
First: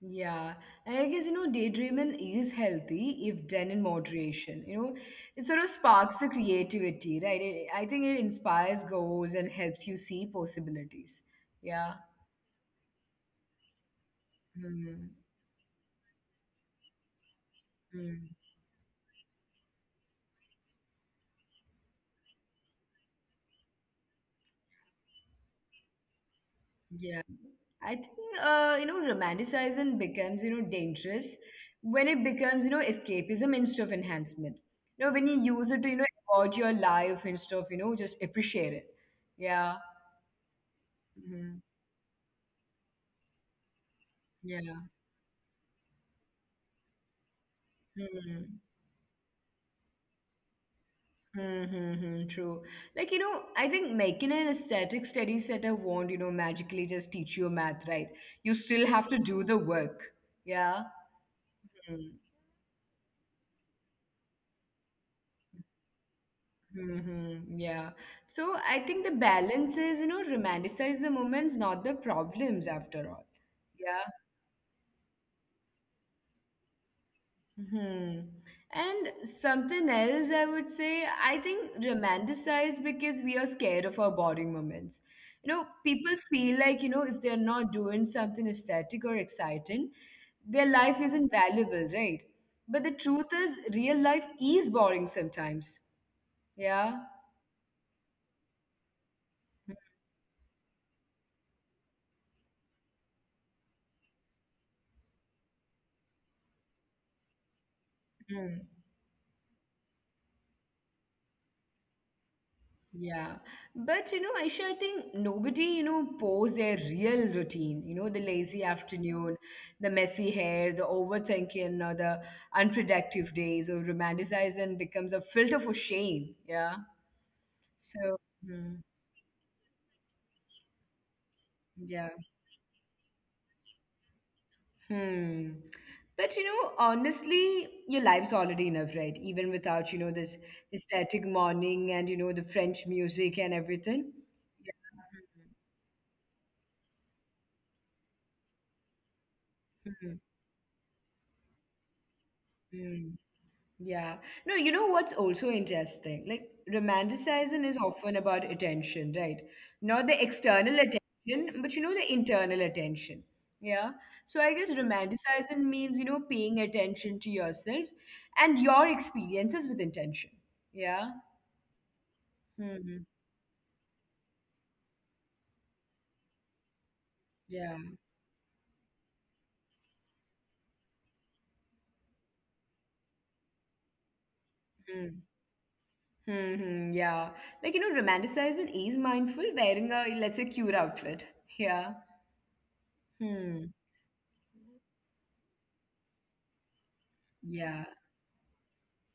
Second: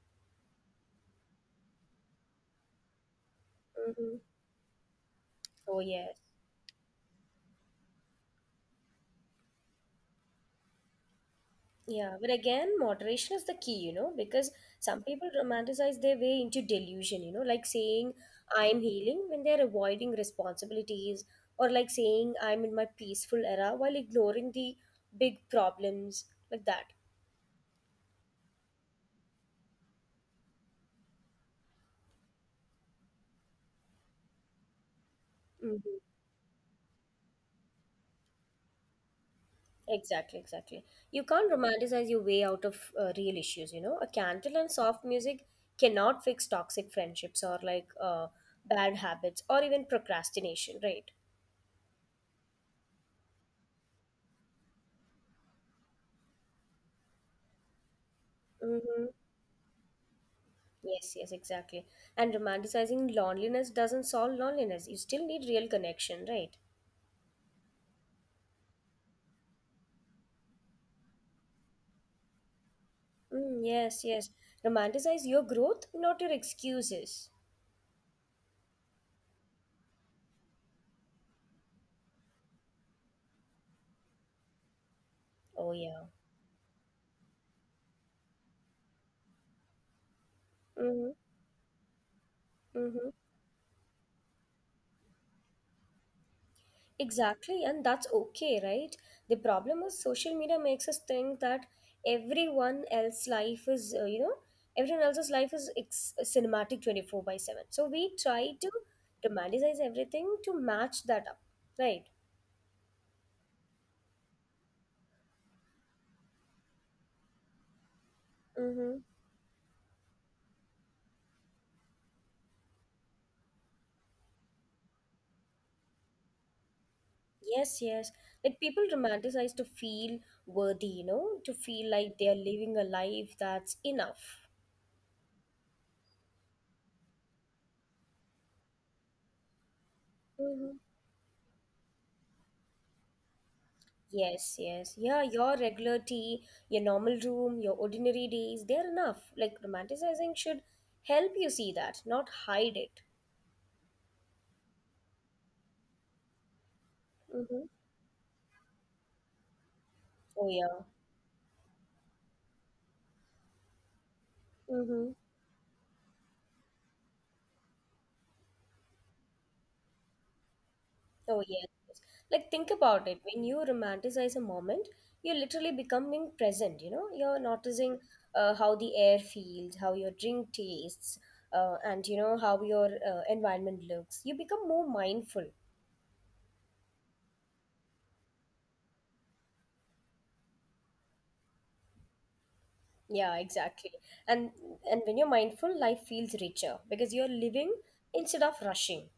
A: Yeah. And I guess, daydreaming is healthy if done in
B: Mm-hmm.
A: moderation. It sort of
B: Oh, yes.
A: sparks the creativity, right? It, I think it inspires goals and helps you see possibilities. Yeah.
B: Yeah, but again, moderation is the key, you know, because some
A: Hmm.
B: people romanticize their way into delusion, you know, like saying,
A: Mm,
B: I'm healing when they're avoiding responsibilities, or like saying, I'm in my peaceful era while ignoring the big problems, like that.
A: yeah, I think you know romanticizing becomes dangerous when it becomes escapism instead of enhancement. You know when you use it to
B: Mm-hmm.
A: forge your life instead of just appreciate it. Yeah.
B: Exactly, exactly. You can't
A: Hmm.
B: romanticize your way out of real issues, you know. A candle and
A: Yeah.
B: soft music cannot fix toxic friendships, or like
A: Mhm.
B: bad habits or even procrastination, right?
A: Mm-hmm. True. Like you know, I think making an aesthetic study setter won't magically just teach you math, right? You still have
B: Mm-hmm.
A: to do the work. Yeah.
B: Yes, yes, exactly.
A: Mm-hmm.
B: And romanticizing loneliness doesn't solve loneliness. You still need real connection, right?
A: Mm-hmm. Yeah. So I think the balance is, romanticize the moments, not the problems after all.
B: Mm,
A: Yeah.
B: yes, yes. Romanticize your growth, not your excuses.
A: Hmm. And something else I would say, I think romanticize because we are scared of our boring moments.
B: Oh, yeah.
A: People feel like, if they're not doing something aesthetic or exciting, their life
B: Mm-hmm.
A: isn't valuable, right? But the
B: Mm-hmm.
A: truth is, real life is boring sometimes. Yeah.
B: Exactly, and that's okay, right? The problem is social media makes us think that everyone else's life is, uh, you know, everyone else's life is cinematic 24/7. So we try
A: Mhm.
B: to romanticize everything to match that up, right?
A: Yeah. But you know, Aisha, I think nobody, posts their real routine, the lazy
B: Mm-hmm.
A: afternoon, the messy hair, the overthinking, or the unproductive days, or romanticized and becomes a filter for shame. Yeah.
B: Yes,
A: So,
B: yes. Like
A: hmm,
B: people romanticize to feel worthy, you know, to feel
A: yeah.
B: like they are living a life that's enough.
A: Hmm. But you know, honestly, your life's already enough, right? Even without, this
B: Mm-hmm.
A: aesthetic morning and, the French music and everything.
B: Yes, yes. Yeah, your regular tea, your normal room, your ordinary days, they're enough. Like
A: Yeah. Hmm.
B: romanticizing should help you see that, not hide
A: Hmm.
B: it.
A: Yeah. No, you know what's also interesting? Like, romanticizing
B: Mm-hmm.
A: is often about attention, right? Not the
B: Oh,
A: external
B: yeah.
A: attention, but the internal attention. Yeah. So I guess
B: Mm-hmm.
A: romanticizing means, paying attention to yourself and your experiences with intention.
B: Oh,
A: Yeah.
B: yes. Yes. Like think about it.
A: Hmm.
B: When you romanticize a moment, you're literally becoming present, you know? You're noticing
A: Yeah.
B: how the air feels, how your drink tastes, and you know, how your environment looks. You become more mindful.
A: Mm. Hmm. Yeah. Like, romanticizing is mindful wearing a, let's say, cute outfit. Yeah.
B: Yeah,
A: Hmm.
B: exactly. And and when you're mindful, life feels richer because you're living
A: Yeah.
B: instead of rushing.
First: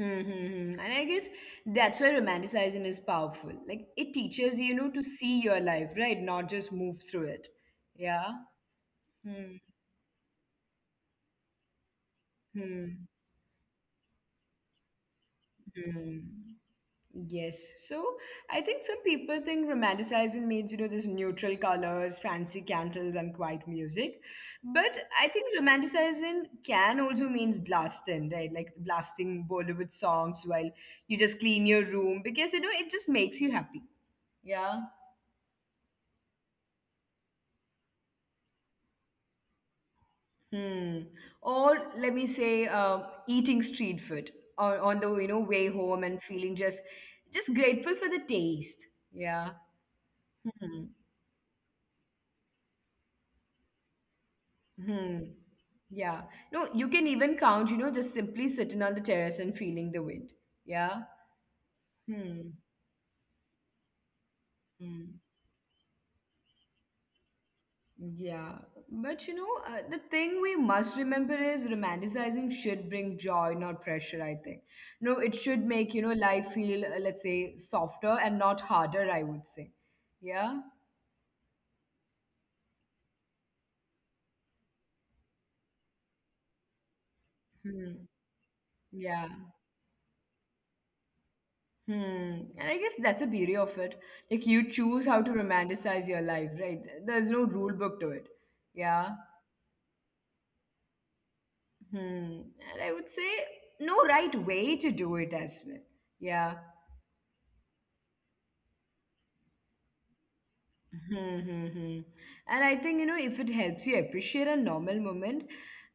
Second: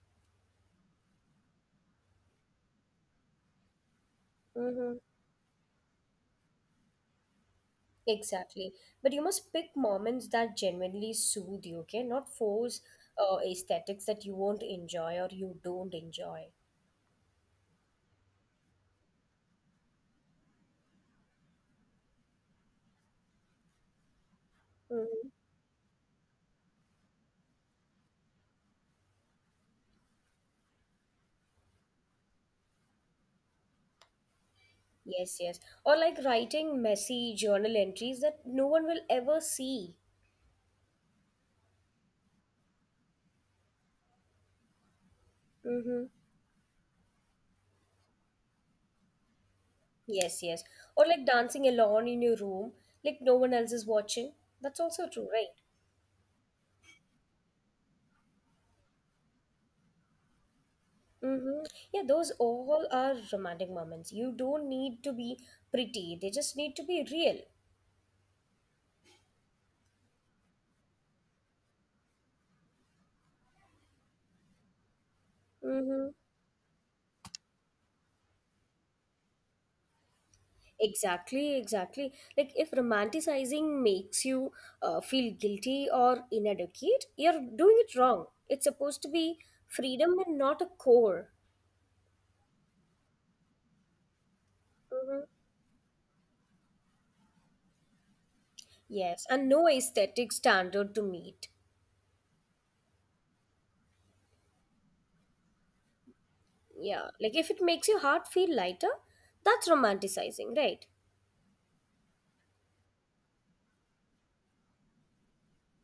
A: Mm-hmm. And I guess that's why romanticizing is powerful. Like it teaches you know to
B: Mm-hmm.
A: see your life, right? Not just move through it. Yeah.
B: Exactly. But you
A: Mm-hmm.
B: must pick moments that genuinely soothe you, okay? Not force
A: Hmm,
B: aesthetics that you don't
A: hmm.
B: enjoy.
A: Yes. So I think some people think romanticizing means you know this neutral colors, fancy candles, and quiet music. But I
B: Mm-hmm.
A: think romanticizing can also means blasting, right? Like blasting Bollywood songs while you just clean your room because you know it just makes you happy. Yeah.
B: Yes, yes. Or like writing messy journal entries that no one will ever see.
A: Hmm. Or let me say, eating street food on the you know way home
B: Mm-hmm.
A: and feeling just grateful for the taste. Yeah.
B: Yes, yes.
A: Hmm.
B: Or like dancing alone in your room, like no one else is watching. That's also
A: Hmm.
B: true, right?
A: Yeah. No, you can even count. You know, just simply sitting on the terrace and feeling the wind. Yeah.
B: Mm-hmm. Yeah, those
A: Hmm.
B: all are romantic moments. You don't need
A: Hmm.
B: to be pretty, they just need to be real.
A: Yeah, but you know, the thing we must remember is romanticizing should bring joy, not pressure, I think. No, it should make,
B: Mm-hmm.
A: life feel, let's say, softer and not harder, I would say. Yeah?
B: Exactly, exactly. Like if romanticizing makes you feel guilty or inadequate, you're doing
A: Hmm.
B: it wrong. It's supposed to
A: Yeah.
B: be freedom and not a core.
A: Hmm. And I guess that's the beauty of it. Like, you choose how to
B: Mm-hmm.
A: romanticize your life, right? There's no rule book to it. Yeah.
B: Yes, and no aesthetic standard to meet.
A: Hmm. And I would say no right way to do it as well. Yeah.
B: Yeah, like if it makes your heart feel lighter, that's romanticizing, right?
A: Hmm, hmm, hmm. And I think, if it helps you appreciate a normal moment,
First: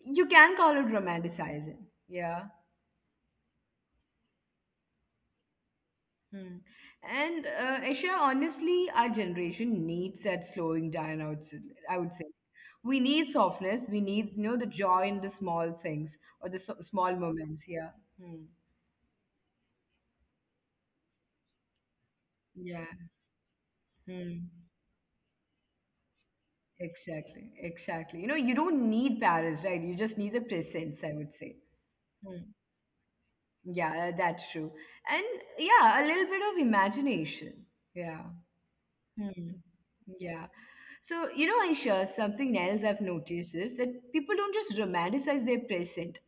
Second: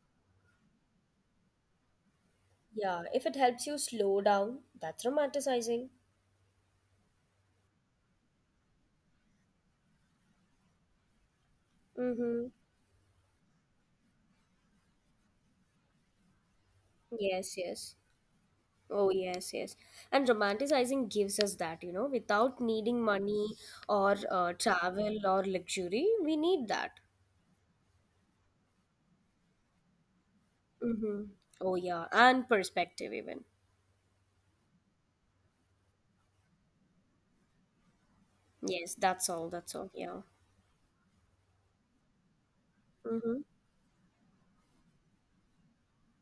A: you can call it romanticizing. Yeah.
B: Yeah, if it helps you slow down, that's romanticizing.
A: Hmm. And Aisha, honestly, our generation needs that slowing down, I would say. I would say.
B: Mm-hmm.
A: We need softness. We need, the joy in the small things or the so- small
B: Yes,
A: moments. Yeah.
B: yes.
A: Hmm.
B: Oh, yes, yes. And romanticizing gives us that, you know, without
A: Yeah.
B: needing money or
A: Hmm.
B: travel or luxury, we need that.
A: Exactly. Exactly. You know, you don't need Paris, right? You just need the presence, I
B: Mm-hmm.
A: would say.
B: Oh, yeah.
A: Hmm.
B: And perspective, even.
A: Yeah, that's true. And yeah, a little bit of imagination. Yeah.
B: Yes, that's
A: Hmm.
B: all. That's all. Yeah.
A: Yeah. So, you know, Aisha, something else I've
B: Mm-hmm.
A: noticed is that people don't just romanticize their present.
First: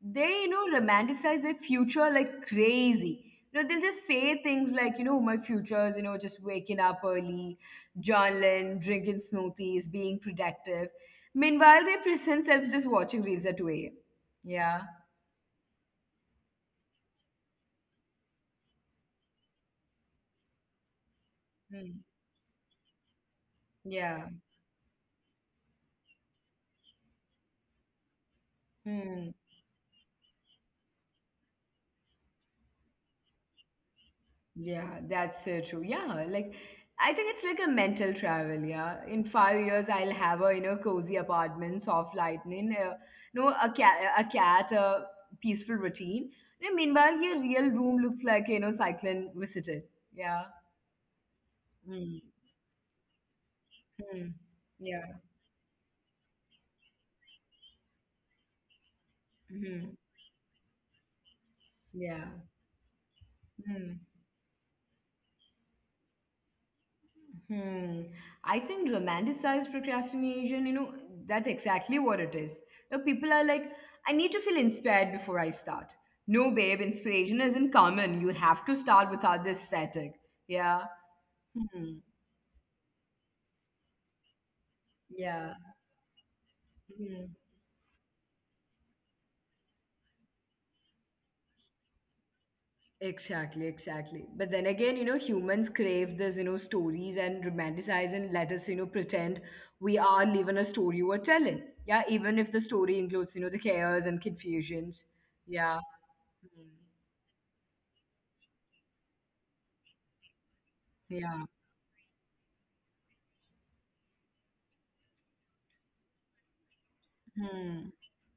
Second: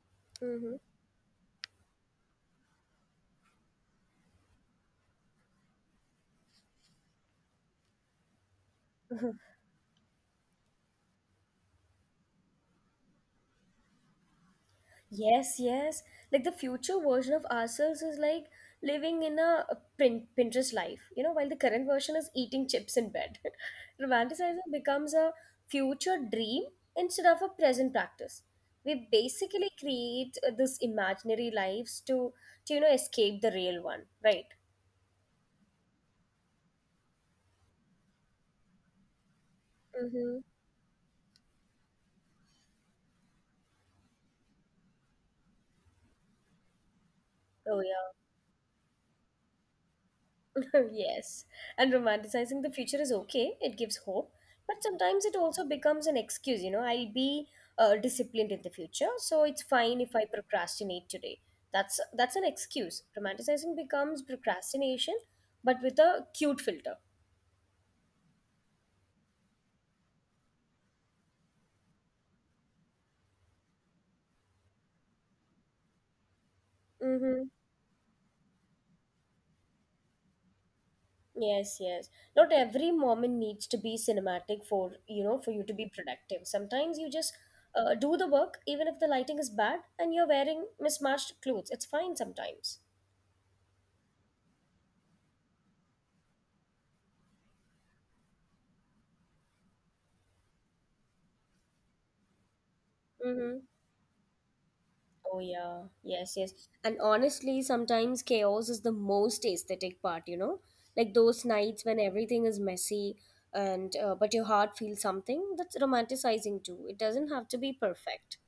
A: They,
B: Mm-hmm.
A: romanticize their future like crazy. You know, they'll just say things like, my future is, just waking up early, journaling, drinking smoothies, being productive. Meanwhile, their present self is just watching reels at 2 a.m. Yeah.
B: Yes, yes. Like the future version of ourselves is like living in a Pinterest life, you know, while the current
A: Hmm.
B: version is eating chips in bed.
A: Yeah.
B: Romanticizing becomes a future dream instead of a present practice. We
A: Hmm.
B: basically create this imaginary lives to you know, escape the real one, right?
A: Yeah, that's so true. Yeah, like I think it's like a mental travel. Yeah, in 5 years I'll
B: Mm-hmm.
A: have a you know cozy apartment, soft lightning, no a cat, a peaceful routine. And meanwhile, your
B: Oh,
A: real
B: yeah.
A: room looks like you know cyclone visited. Yeah.
B: Yes, and
A: Mm.
B: romanticizing the future is okay, it gives hope,
A: Mm.
B: but sometimes
A: Yeah.
B: it also becomes an excuse. You know, I'll be disciplined in the future, so it's fine
A: Mm.
B: if I procrastinate today. That's
A: Yeah.
B: an excuse. Romanticizing
A: Mm.
B: becomes procrastination, but with a cute filter.
A: Hmm. I think romanticized procrastination, that's exactly what it is. You know, people are like, I need to feel inspired before I start. No, babe,
B: Mm-hmm.
A: inspiration isn't common. You have to start without the aesthetic. Yeah.
B: Yes,
A: Hmm.
B: yes. Not every moment needs to be cinematic for you
A: Yeah.
B: to be productive. Sometimes you just
A: Hmm.
B: do the work even if the lighting is bad and you're wearing mismatched clothes. It's fine sometimes.
A: Exactly, exactly. But then again, humans crave this, stories and romanticize and let us, pretend we are living a story we're telling. Yeah, even if the story includes,
B: Mm-hmm.
A: the cares and confusions.
B: Oh yeah,
A: Yeah.
B: yes, yes.
A: Hmm.
B: And honestly, sometimes chaos is the most aesthetic part, you know? Like those
A: Yeah.
B: nights when everything is messy and but your heart feels something, that's romanticizing too. It doesn't have to be
A: Hmm.
B: perfect.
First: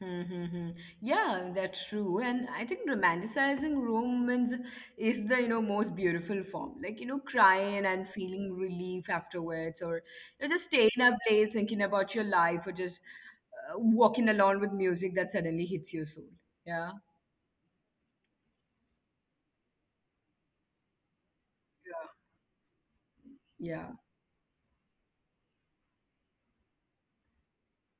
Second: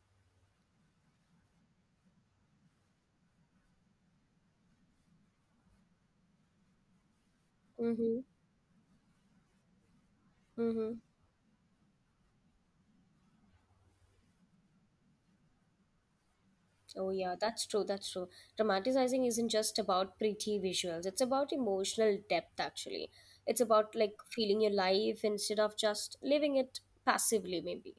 A: Hmm, hmm, hmm. Yeah, that's true. And I think romanticizing romance is the most beautiful form. Like, crying
B: Mm-hmm.
A: and feeling relief afterwards, or just
B: Mm-hmm.
A: staying up late thinking about your life, or just walking along with music that suddenly hits your soul. Yeah.
B: Oh yeah, that's true, that's true. Romanticizing isn't just about pretty visuals, it's about emotional depth actually. It's
A: Yeah. Yeah.
B: about like feeling your life instead of just living it passively maybe.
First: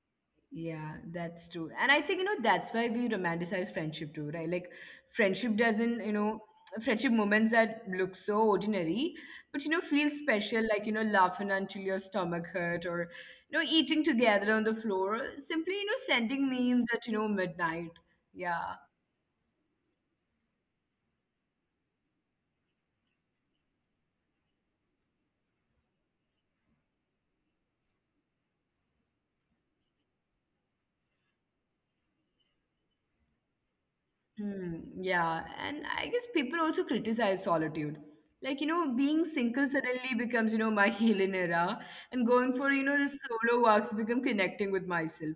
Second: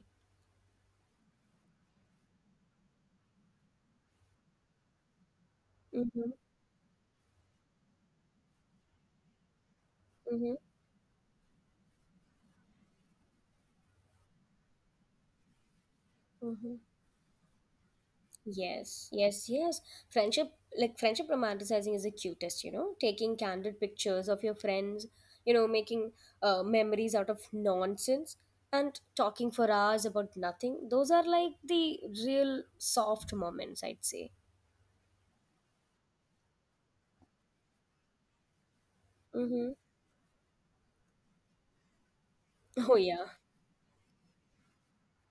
A: Yeah, that's true. And I think, that's why we romanticize friendship too, right? Like friendship doesn't, you
B: Mm-hmm.
A: know, friendship moments that look so ordinary, but feel
B: Mm-hmm.
A: special, like, laughing until your stomach hurt or, eating together on the floor, simply, sending
B: Mm-hmm.
A: memes at, midnight. Yeah.
B: Yes, yes, yes. Friendship, like friendship romanticizing is the cutest, you know, taking candid pictures of your friends, you know, making memories out of nonsense and talking for hours about nothing. Those are like the real soft moments, I'd say.
A: Hmm. Yeah, and I guess people also criticize solitude. Like, being single
B: Mm-hmm.
A: suddenly becomes, my healing era, and going for,
B: Oh,
A: the
B: yeah.
A: solo walks become connecting with myself.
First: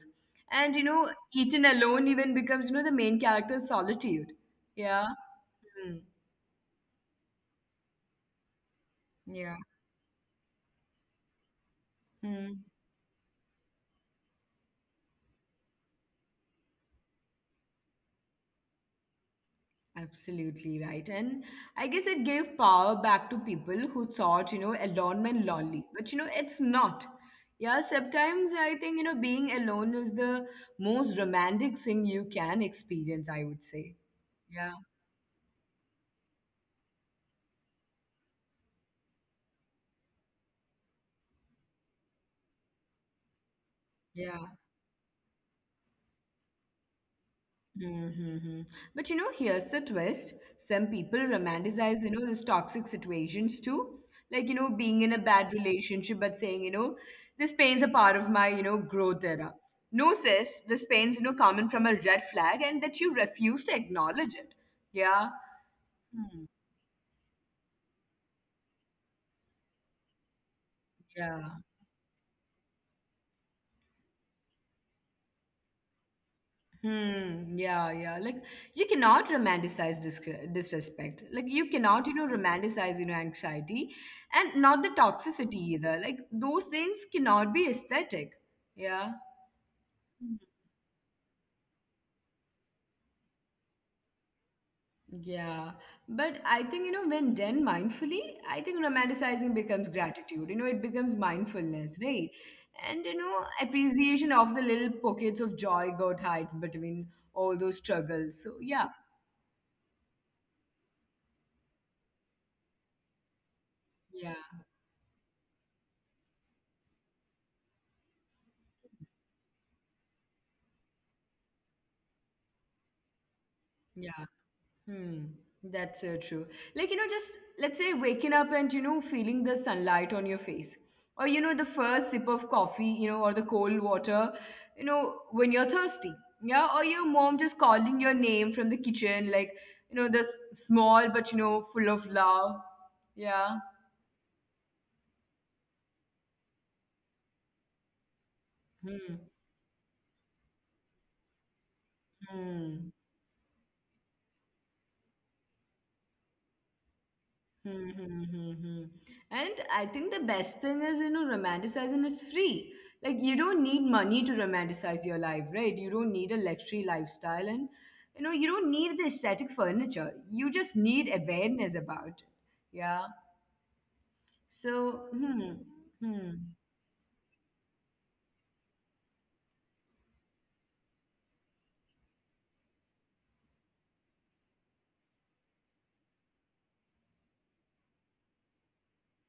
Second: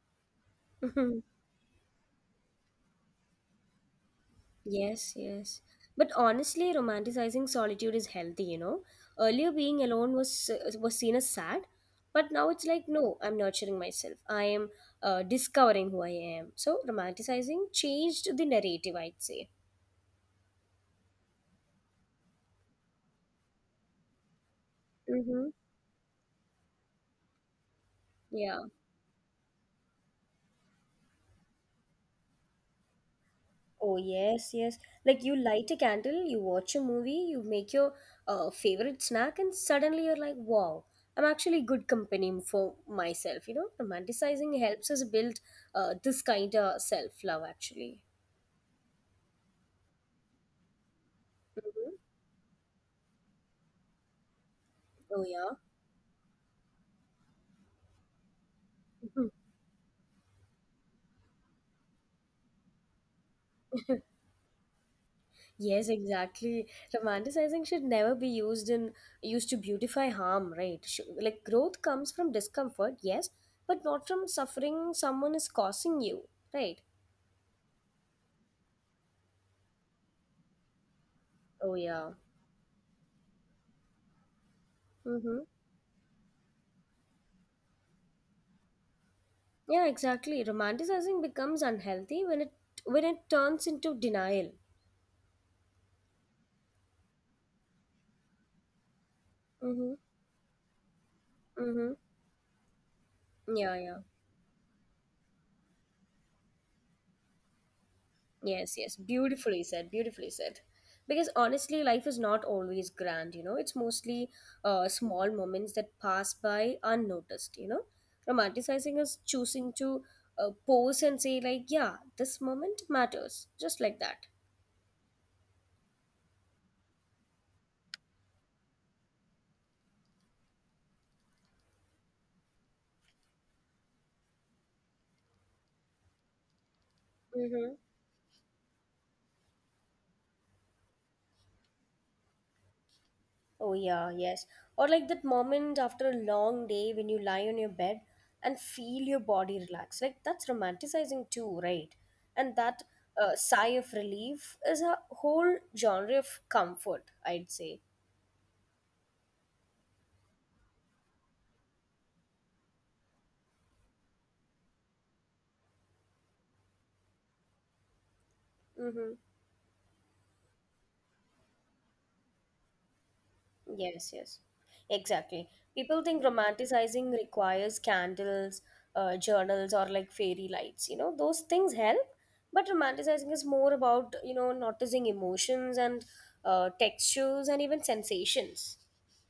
A: And, eating alone even becomes, the main character's solitude. Yeah.
B: Yes, yes.
A: Hmm.
B: But honestly, romanticizing solitude is healthy, you know. Earlier,
A: Yeah.
B: being alone was seen as sad, but now
A: Hmm.
B: it's like, no, I'm nurturing myself. I am discovering who I am. So, romanticizing changed the narrative, I'd say.
A: Absolutely right. And I guess it gave power back to people who thought, alone meant
B: Mm-hmm.
A: lonely. But, it's not. Yeah, sometimes
B: Yeah.
A: I think, being alone is the most romantic thing you can experience, I would say.
B: Oh,
A: Yeah,
B: yes, yes. Like you light a candle, you watch a movie, you make your favorite snack, and suddenly you're like, wow, I'm actually good company for myself. You know,
A: yeah.
B: romanticizing helps us build this kind of self love, actually.
A: Mm-hmm. But here's the twist. Some people
B: Hmm.
A: romanticize, these toxic situations too. Like, being in a
B: Oh,
A: bad
B: yeah.
A: relationship, but saying, this pain's a part of my, growth era. No, sis, this pain's, coming from a red flag and that you refuse to acknowledge it. Yeah.
B: Yes,
A: Hmm.
B: exactly. Romanticizing should never be used to beautify harm, right?
A: Yeah.
B: Like growth comes from discomfort, yes, but not from suffering someone is causing you, right?
A: Hmm. Yeah. Yeah. Like you cannot romanticize disrespect.
B: Oh,
A: Like you
B: yeah.
A: cannot, romanticize, anxiety, and not the
B: Mm-hmm.
A: toxicity either. Like those things cannot be aesthetic. Yeah.
B: Yeah, exactly. Romanticizing becomes unhealthy when it turns into denial.
A: Yeah. But I think, when done mindfully, I think romanticizing
B: Mm-hmm.
A: becomes gratitude. It becomes
B: Mm-hmm.
A: mindfulness, right? And,
B: Yeah, yeah.
A: appreciation of the little pockets of joy God hides between all those struggles. So,
B: Yes,
A: yeah.
B: yes. Beautifully said. Beautifully said. Because honestly, life is not always grand, you know. It's mostly
A: Yeah.
B: small moments that pass by unnoticed, you know. Romanticizing is choosing to pose and say, like, yeah, this moment matters, just like that.
A: Yeah. Hmm, that's so true. Like, just let's say waking up and, feeling the sunlight on your face. Or, the first sip of coffee, or the cold water, when you're thirsty. Yeah. Or your mom just
B: Mm-hmm.
A: calling your name from the kitchen, like, the small but, full of love. Yeah.
B: Oh, yeah, yes. Or like that moment after a long day when you lie on your bed and feel
A: Hmm.
B: your body relax. Like that's romanticizing too, right? And that
A: Hmm.
B: sigh of relief is a whole genre of comfort, I'd say.
A: Hmm, hmm, hmm, hmm. And I think the best thing is, romanticizing is free. Like, you don't need money to romanticize your life, right? You don't need a luxury lifestyle. And, you don't need the
B: Mm-hmm.
A: aesthetic furniture. You just need awareness about it. Yeah.
B: Yes, yes,
A: So,
B: exactly.
A: hmm,
B: People think
A: hmm.
B: romanticizing requires candles, journals, or like fairy lights. You know, those things help, but romanticizing is more about, you know, noticing emotions and textures and even sensations.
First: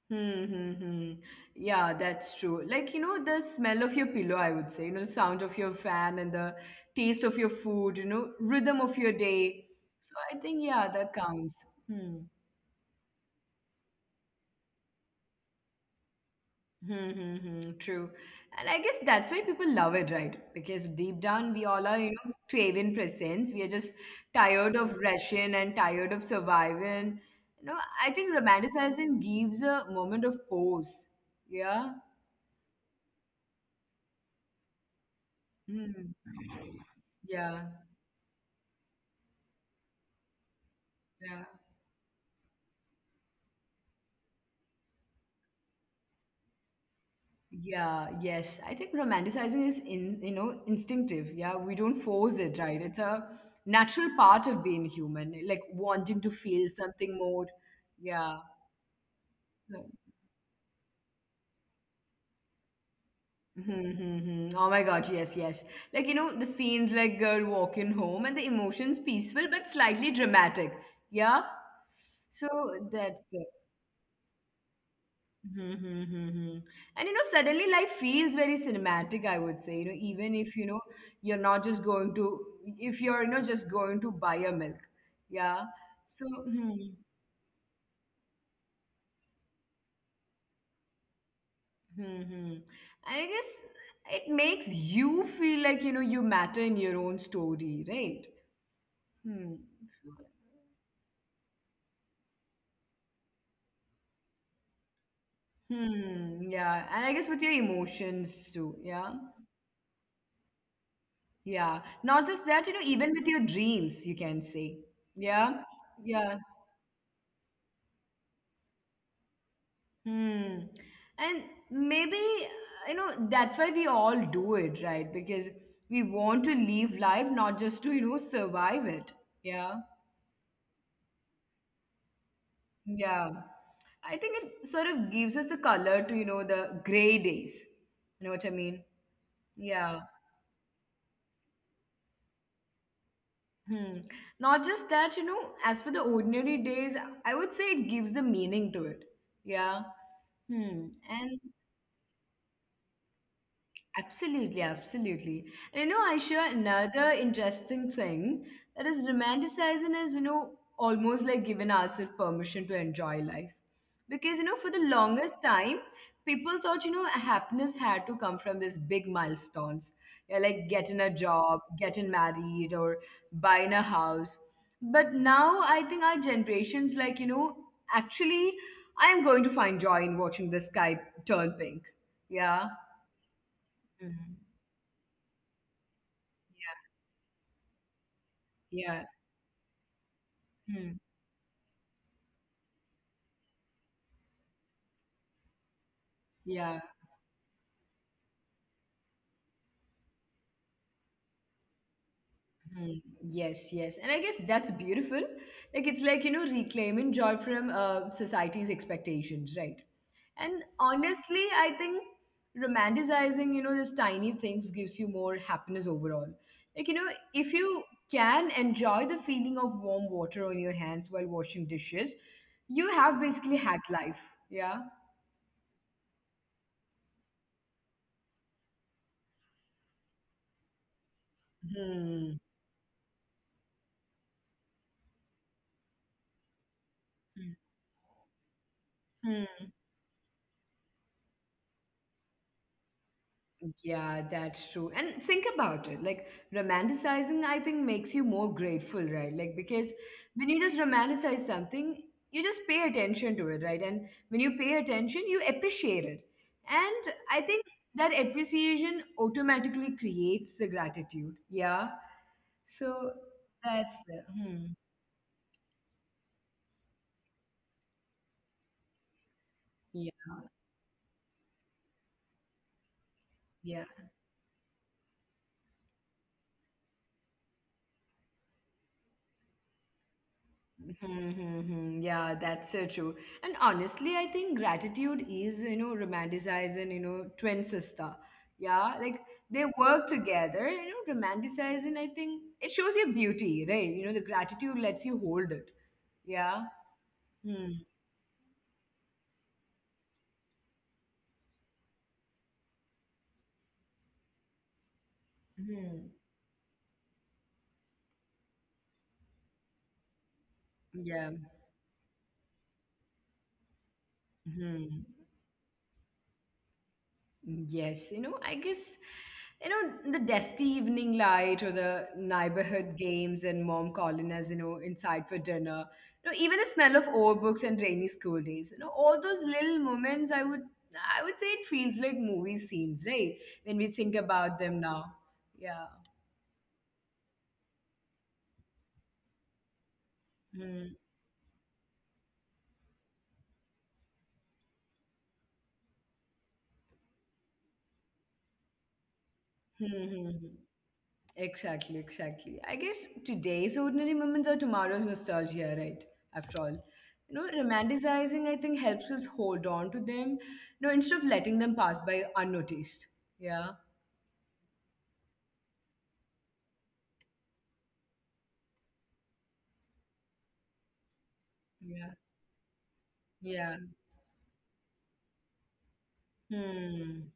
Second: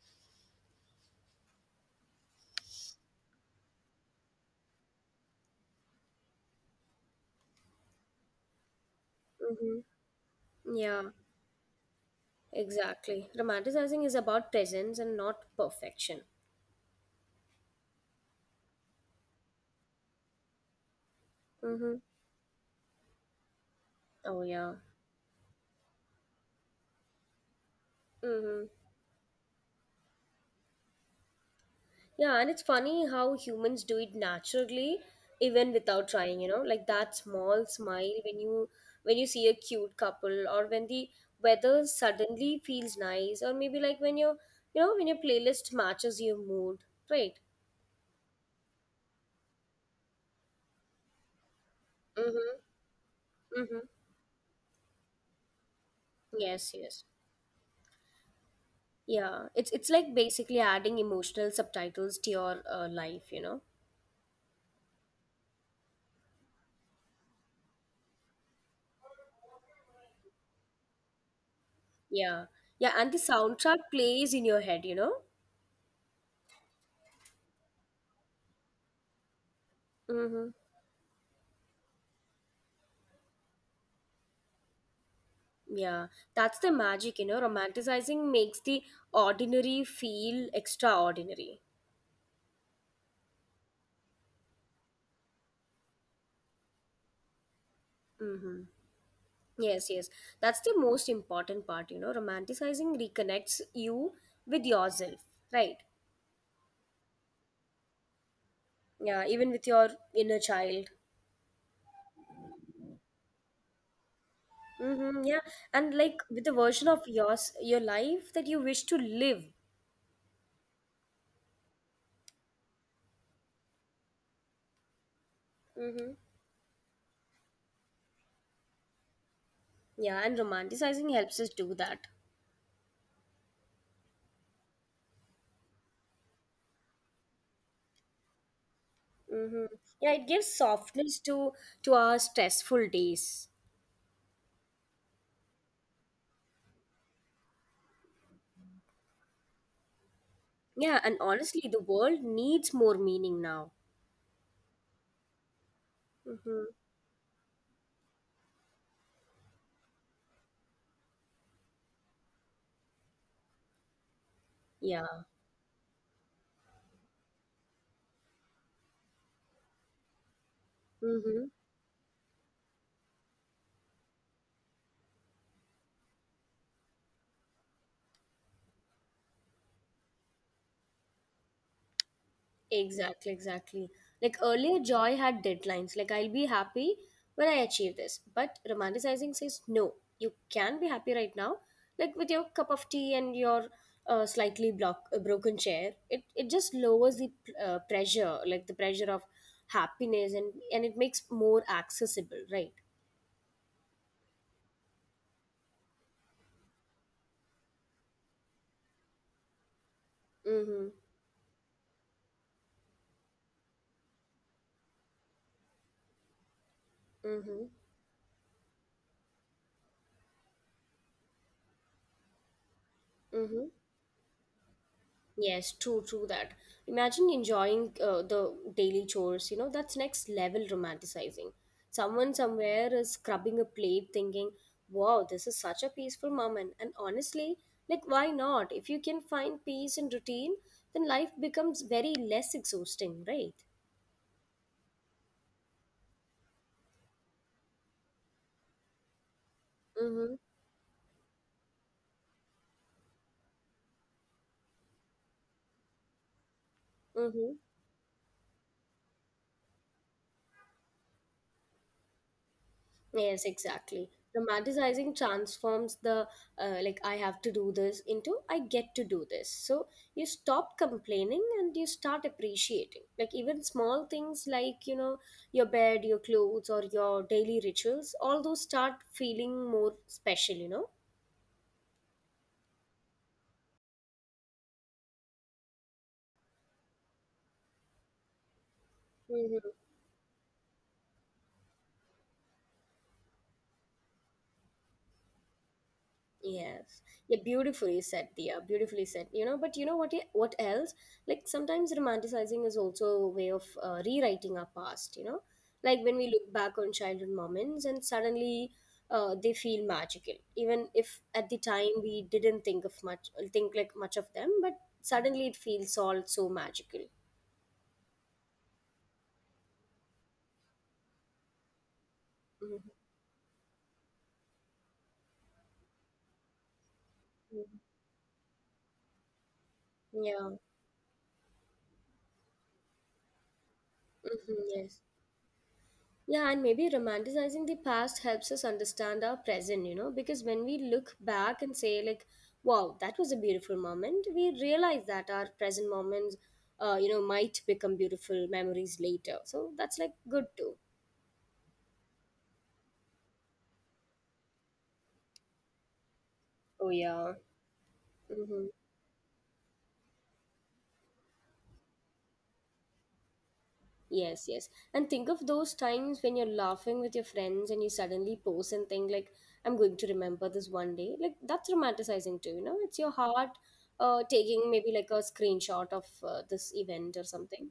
A: Hmm, hmm, hmm. Yeah, that's true. Like, the smell of your pillow, I would say, the sound of your fan and the taste of your food, rhythm of your day. So
B: Mm-hmm.
A: I think, yeah,
B: Yeah,
A: that counts. Hmm.
B: exactly. Romanticizing is about presence and not perfection.
A: Hmm, hmm, hmm. True. And I guess that's why people love it, right? Because deep down, we all are,
B: Mm-hmm.
A: craving presence. We are just
B: Oh,
A: tired
B: yeah.
A: of rushing and tired of surviving. You know, I think
B: Mm-hmm.
A: romanticizing gives a moment of pause. Yeah.
B: Yeah, and it's funny how humans do it naturally even
A: Hmm.
B: without trying, you know, like that
A: Yeah.
B: small smile when you see a cute couple, or when the
A: Yeah.
B: weather suddenly feels nice, or maybe like when your playlist matches your mood, right?
A: Yeah, yes. I think romanticizing is in, instinctive. Yeah, we don't force
B: Mhm.
A: it, right? It's a
B: Mhm.
A: natural part of being human, like wanting to
B: Yes,
A: feel
B: yes.
A: something more. Yeah.
B: Yeah, it's
A: Mm-hmm.
B: like basically adding emotional subtitles to your life, you know.
A: Mm-hmm, mm-hmm. Oh my God, yes, yes. Like, the scenes like girl walking home and the emotions peaceful but slightly dramatic. Yeah. So
B: Yeah. Yeah, and the
A: that's the.
B: soundtrack plays in your head, you know.
A: Hmm, hmm, hmm, hmm. And suddenly life feels very cinematic, I would say. Even
B: Mhm.
A: if you know you're not just going to, if you're, just going to buy a milk. Yeah.
B: Yeah,
A: So,
B: that's the
A: hmm,
B: magic, you know. Romanticizing makes the ordinary feel extraordinary.
A: hmm, hmm. And I guess it makes you feel like, you matter in your own story, right?
B: Mm-hmm.
A: Hmm.
B: Yes, yes.
A: So,
B: That's the most important part, you know. Romanticizing reconnects you with yourself, right?
A: hmm. Yeah. And I guess with your emotions too. Yeah.
B: Yeah, even with your inner child.
A: Yeah. Not just that, even with your dreams, you can say.
B: Mm-hmm, yeah,
A: Yeah.
B: and like
A: Yeah.
B: with the version of yours, your life that you wish to live.
A: Hmm. And maybe, that's why we all do it, right? Because we
B: Mm-hmm.
A: want to live life, not just to, survive it. Yeah.
B: Yeah, and romanticizing helps us do that.
A: Yeah. I think it sort of gives us the color to, the gray days. You know what I mean?
B: Mm-hmm. Yeah, it gives
A: Yeah.
B: softness to our stressful days.
A: Hmm. Not just that, as for the ordinary days, I would say it gives the meaning to it. Yeah.
B: Yeah, and
A: Hmm.
B: honestly,
A: And.
B: the world needs more meaning now.
A: Absolutely, absolutely. And,
B: Mm-hmm.
A: Aisha, another interesting thing that is romanticizing is, almost like giving ourselves permission to enjoy life. Because, for the
B: Yeah.
A: longest time, people thought, happiness had to come from these big milestones, yeah, like getting a
B: Mm-hmm.
A: job, getting married, or buying a house. But now I think our generation's like, actually, I am going to find joy in watching the sky turn pink. Yeah.
B: Exactly, exactly. Like
A: Mhm.
B: earlier, joy had deadlines. Like, I'll be happy when I achieve this. But
A: Yeah.
B: romanticizing says, no, you can be
A: Mm.
B: happy right now. Like, with your cup of tea and your slightly broken chair, it just
A: Yeah.
B: lowers the pressure, like the pressure of happiness, and it makes more accessible, right?
A: Mm. Yes, yes. And I guess that's beautiful. Like it's like, reclaiming joy from society's expectations, right? And
B: Mm-hmm.
A: honestly, I think romanticizing, these tiny things gives you more happiness overall. Like, if
B: Mm-hmm.
A: you can enjoy the feeling of warm water on your hands while washing dishes, you have basically
B: Mm-hmm.
A: hacked life. Yeah.
B: Yes, true, true that. Imagine enjoying the daily chores, you know, that's next level romanticizing. Someone
A: Hmm.
B: somewhere is scrubbing a plate thinking, wow, this is such a peaceful moment. And honestly, like, why not? If you can
A: Hmm.
B: find peace in routine, then life becomes very less exhausting, right?
A: Yeah, that's true. And think about it. Like romanticizing, I think, makes you more grateful, right? Like because
B: Mm-hmm.
A: when you just romanticize something, you just pay attention to it, right? And when you pay attention, you appreciate it. And I
B: Mm-hmm.
A: think that appreciation automatically creates the gratitude. Yeah. So
B: Yes,
A: that's
B: exactly.
A: the hmm.
B: Romanticizing transforms the like I have to do this into I get to do this. So
A: Yeah.
B: you stop complaining and you start appreciating. Like even
A: Yeah.
B: small things like, you know, your bed, your clothes, or your daily rituals, all those start feeling more special, you
A: Hmm, hmm, hmm. Yeah, that's so true. And honestly, I think gratitude is, romanticizing, twin sister. Yeah, like
B: know?
A: they work together, romanticizing, I think it shows your beauty, right? The gratitude lets you hold it. Yeah.
B: Yes. Yeah,
A: Hmm.
B: beautifully said, Dia. Beautifully said. You know, but you know what? What else? Like sometimes romanticizing is also a way of rewriting our past. You know, like when we
A: Hmm.
B: look back on childhood moments and suddenly they feel magical, even if at
A: Yeah.
B: the time we didn't think of much, think like much of them. But
A: Hmm.
B: suddenly it feels all so magical.
A: Yes, I guess, the dusty evening light or the
B: hmm
A: neighborhood games and mom calling us, inside for dinner, even the smell of old books and rainy school days, all those little moments,
B: Yeah.
A: I would say it feels like movie scenes, right? When we think about them
B: Yes.
A: now. Yeah.
B: Yeah, and maybe romanticizing the past helps us understand our present, you know, because when we
A: Hmm.
B: look back and say, like, wow, that was a beautiful moment, we realize that our present moments, you know, might become beautiful memories later. So that's like
A: Hmm. Hmm,
B: good
A: hmm.
B: too.
A: Exactly, exactly. I guess today's ordinary moments are tomorrow's nostalgia, right?
B: Oh,
A: After all,
B: yeah. Mm-hmm.
A: romanticizing, I think, helps us hold on to them, instead of letting them pass by unnoticed. Yeah,
B: Yes, yes. And think of those times when you're laughing with your friends and you suddenly pose and think like, I'm going to remember this one day. Like that's romanticizing too,
A: yeah,
B: you know? It's your heart
A: yeah.
B: taking maybe like a screenshot of this event or
A: Hmm.
B: something.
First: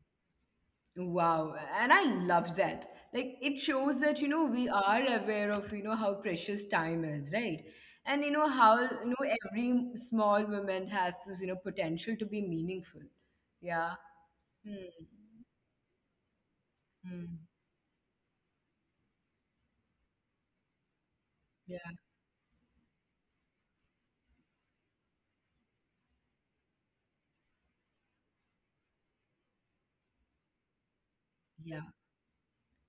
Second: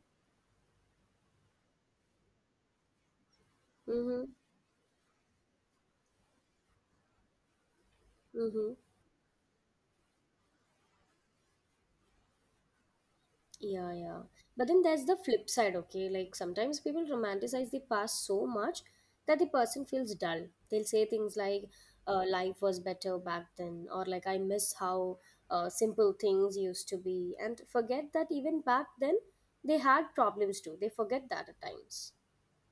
A: Wow. And I love that. Like, it shows
B: Mm-hmm.
A: that, we are aware of, how precious time is, right?
B: Mm-hmm.
A: And, how, every small moment has this, potential to be meaningful.
B: Yeah, yeah.
A: Yeah.
B: But then there's the
A: Hmm.
B: flip side, okay? Like sometimes people romanticize the
A: Hmm.
B: past so much that the person feels dull. They'll say things like,
A: Yeah.
B: life was better back then, or like, I miss how simple things used to be, and forget that even back then they had problems too. They forget that at
A: Yeah,
B: times.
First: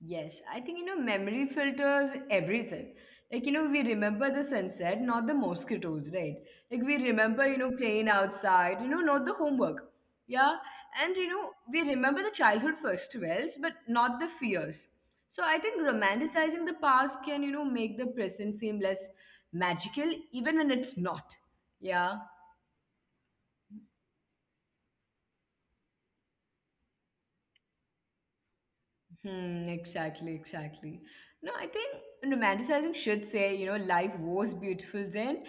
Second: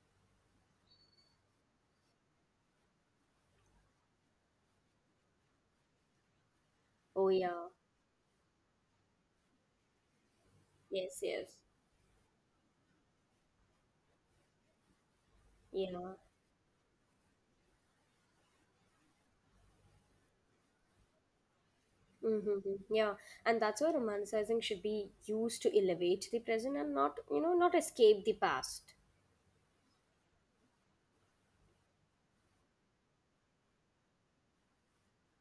A: yes. I think, memory filters everything. Like, we remember the sunset, not the mosquitoes, right? Like, we
B: Oh,
A: remember,
B: yeah.
A: playing outside, not the homework. Yeah. And,
B: Yes, yes.
A: we remember the childhood festivals, but not the fears. So I think
B: Yeah.
A: romanticizing the past can, make the present seem less magical, even when it's not. Yeah.
B: Mm-hmm. Yeah. And that's why romanticizing should be used to elevate the present and not, you know, not escape the past.
A: Hmm, exactly, exactly. No, I think romanticizing should say, life was beautiful then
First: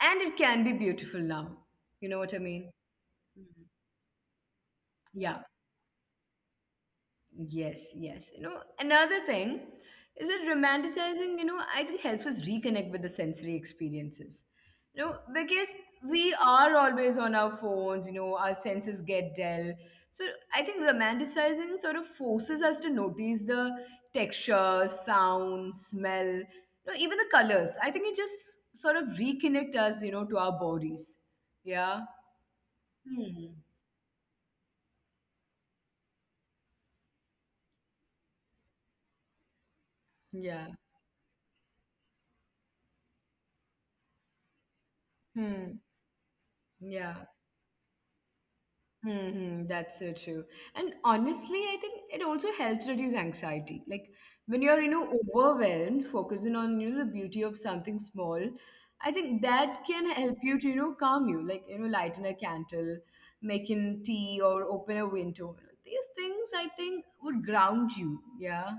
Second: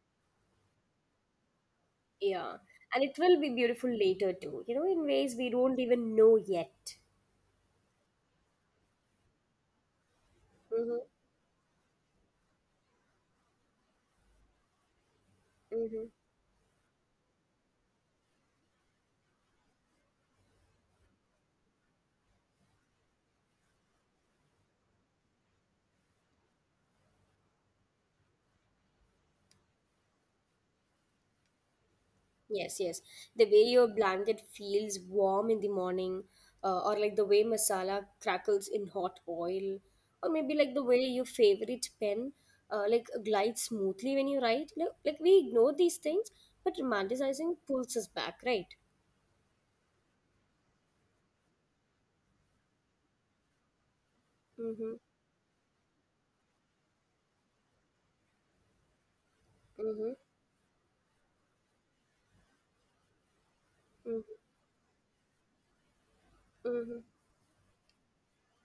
A: and it can be beautiful now. You know what I
B: Yeah,
A: mean?
B: and it will be beautiful later too, you know, in ways
A: Yeah.
B: we don't even know yet.
A: Yes, yes. Another thing is that
B: Mm-hmm.
A: romanticizing, I think helps us reconnect with the sensory experiences. Because
B: Mm-hmm.
A: we are always on our phones, our senses get dull. So I think romanticizing sort of forces us to notice the texture, sound, smell, even the colors. I think it just sort of reconnect us, to our bodies. Yeah.
B: Yes, yes. The
A: Hmm.
B: way your blanket feels warm in the morning, or like the way masala crackles in hot oil, or maybe
A: Yeah.
B: like the way your favorite pen like glides smoothly when you write. Like we
A: Hmm.
B: ignore these things, but
A: Yeah.
B: romanticizing pulls us back, right?
A: That's so true. And honestly, I think it also helps reduce anxiety. Like when you're,
B: Mm-hmm.
A: overwhelmed, focusing on, the beauty of something small, I think that can
B: Mm-hmm.
A: help you to, calm you. Like, lighten a candle, making tea or open a window. These things I think
B: Mm-hmm.
A: would ground you. Yeah.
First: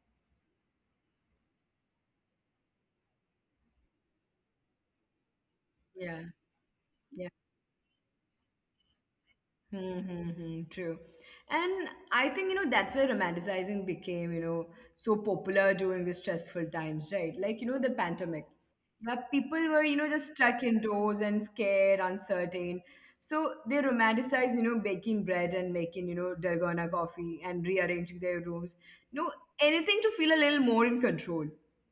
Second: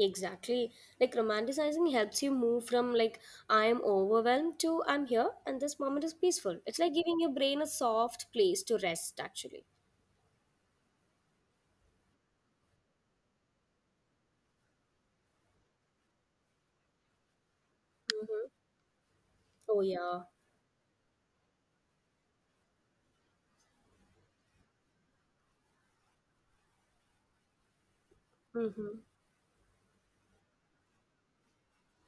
B: Exactly. Like romanticizing helps you move from like I am overwhelmed to I'm here and this moment is
A: Yeah.
B: peaceful. It's like giving your
A: Yeah.
B: brain a soft place to rest actually.
A: Mm-hmm, true. And I think, that's where romanticizing became, so popular during the stressful times, right? Like, the
B: Mm-hmm.
A: pandemic, where people
B: Oh
A: were,
B: yeah.
A: just stuck indoors and scared, uncertain. So they romanticized, baking bread and making, dalgona coffee and rearranging their rooms.
B: Mm-hmm.
A: No, anything to feel a little more in control.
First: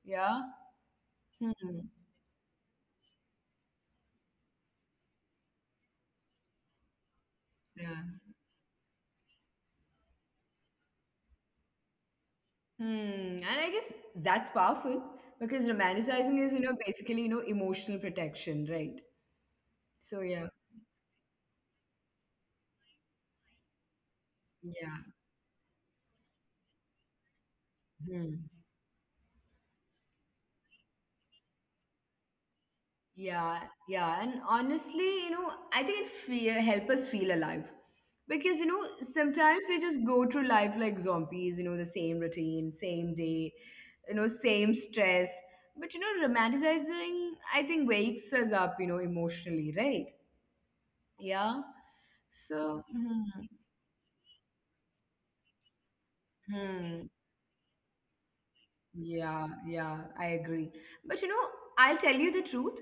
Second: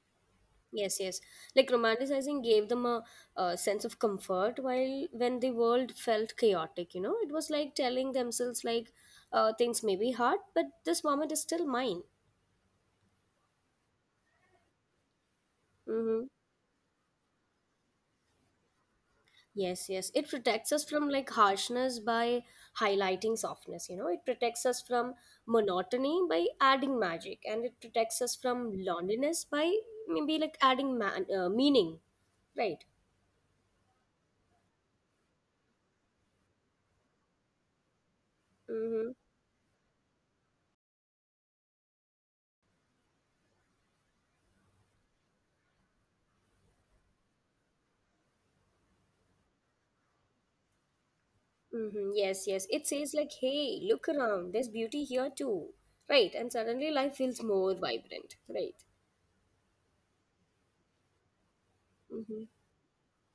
A: Yeah.
B: Yes, yes. Like
A: Hmm.
B: romanticizing gave them a sense of comfort while when the world felt chaotic, you know, it was like
A: Yeah.
B: telling themselves like things may be hard, but this moment is still mine.
A: And I guess that's powerful because
B: Mm-hmm.
A: romanticizing is, basically, emotional protection, right?
B: Yes, yes.
A: So
B: It
A: yeah,
B: protects us from like harshness by highlighting softness, you know. It protects us from
A: yeah,
B: monotony by adding magic, and it protects us
A: hmm.
B: from loneliness by maybe like adding meaning, right?
A: Yeah, yeah. And honestly, I think it help us feel alive because
B: Mm-hmm.
A: sometimes we just go through life like zombies, the same routine, same day, same stress. But romanticizing, I think, wakes us up, emotionally, right? Yeah.
B: Mm-hmm. Yes, yes. It says
A: So.
B: like,
A: Hmm.
B: "Hey, look around. There's beauty here too," right? And suddenly life feels
A: Hmm.
B: more vibrant, right?
A: Yeah, yeah, I agree. But you know,
B: Mm-hmm.
A: I'll tell you the truth.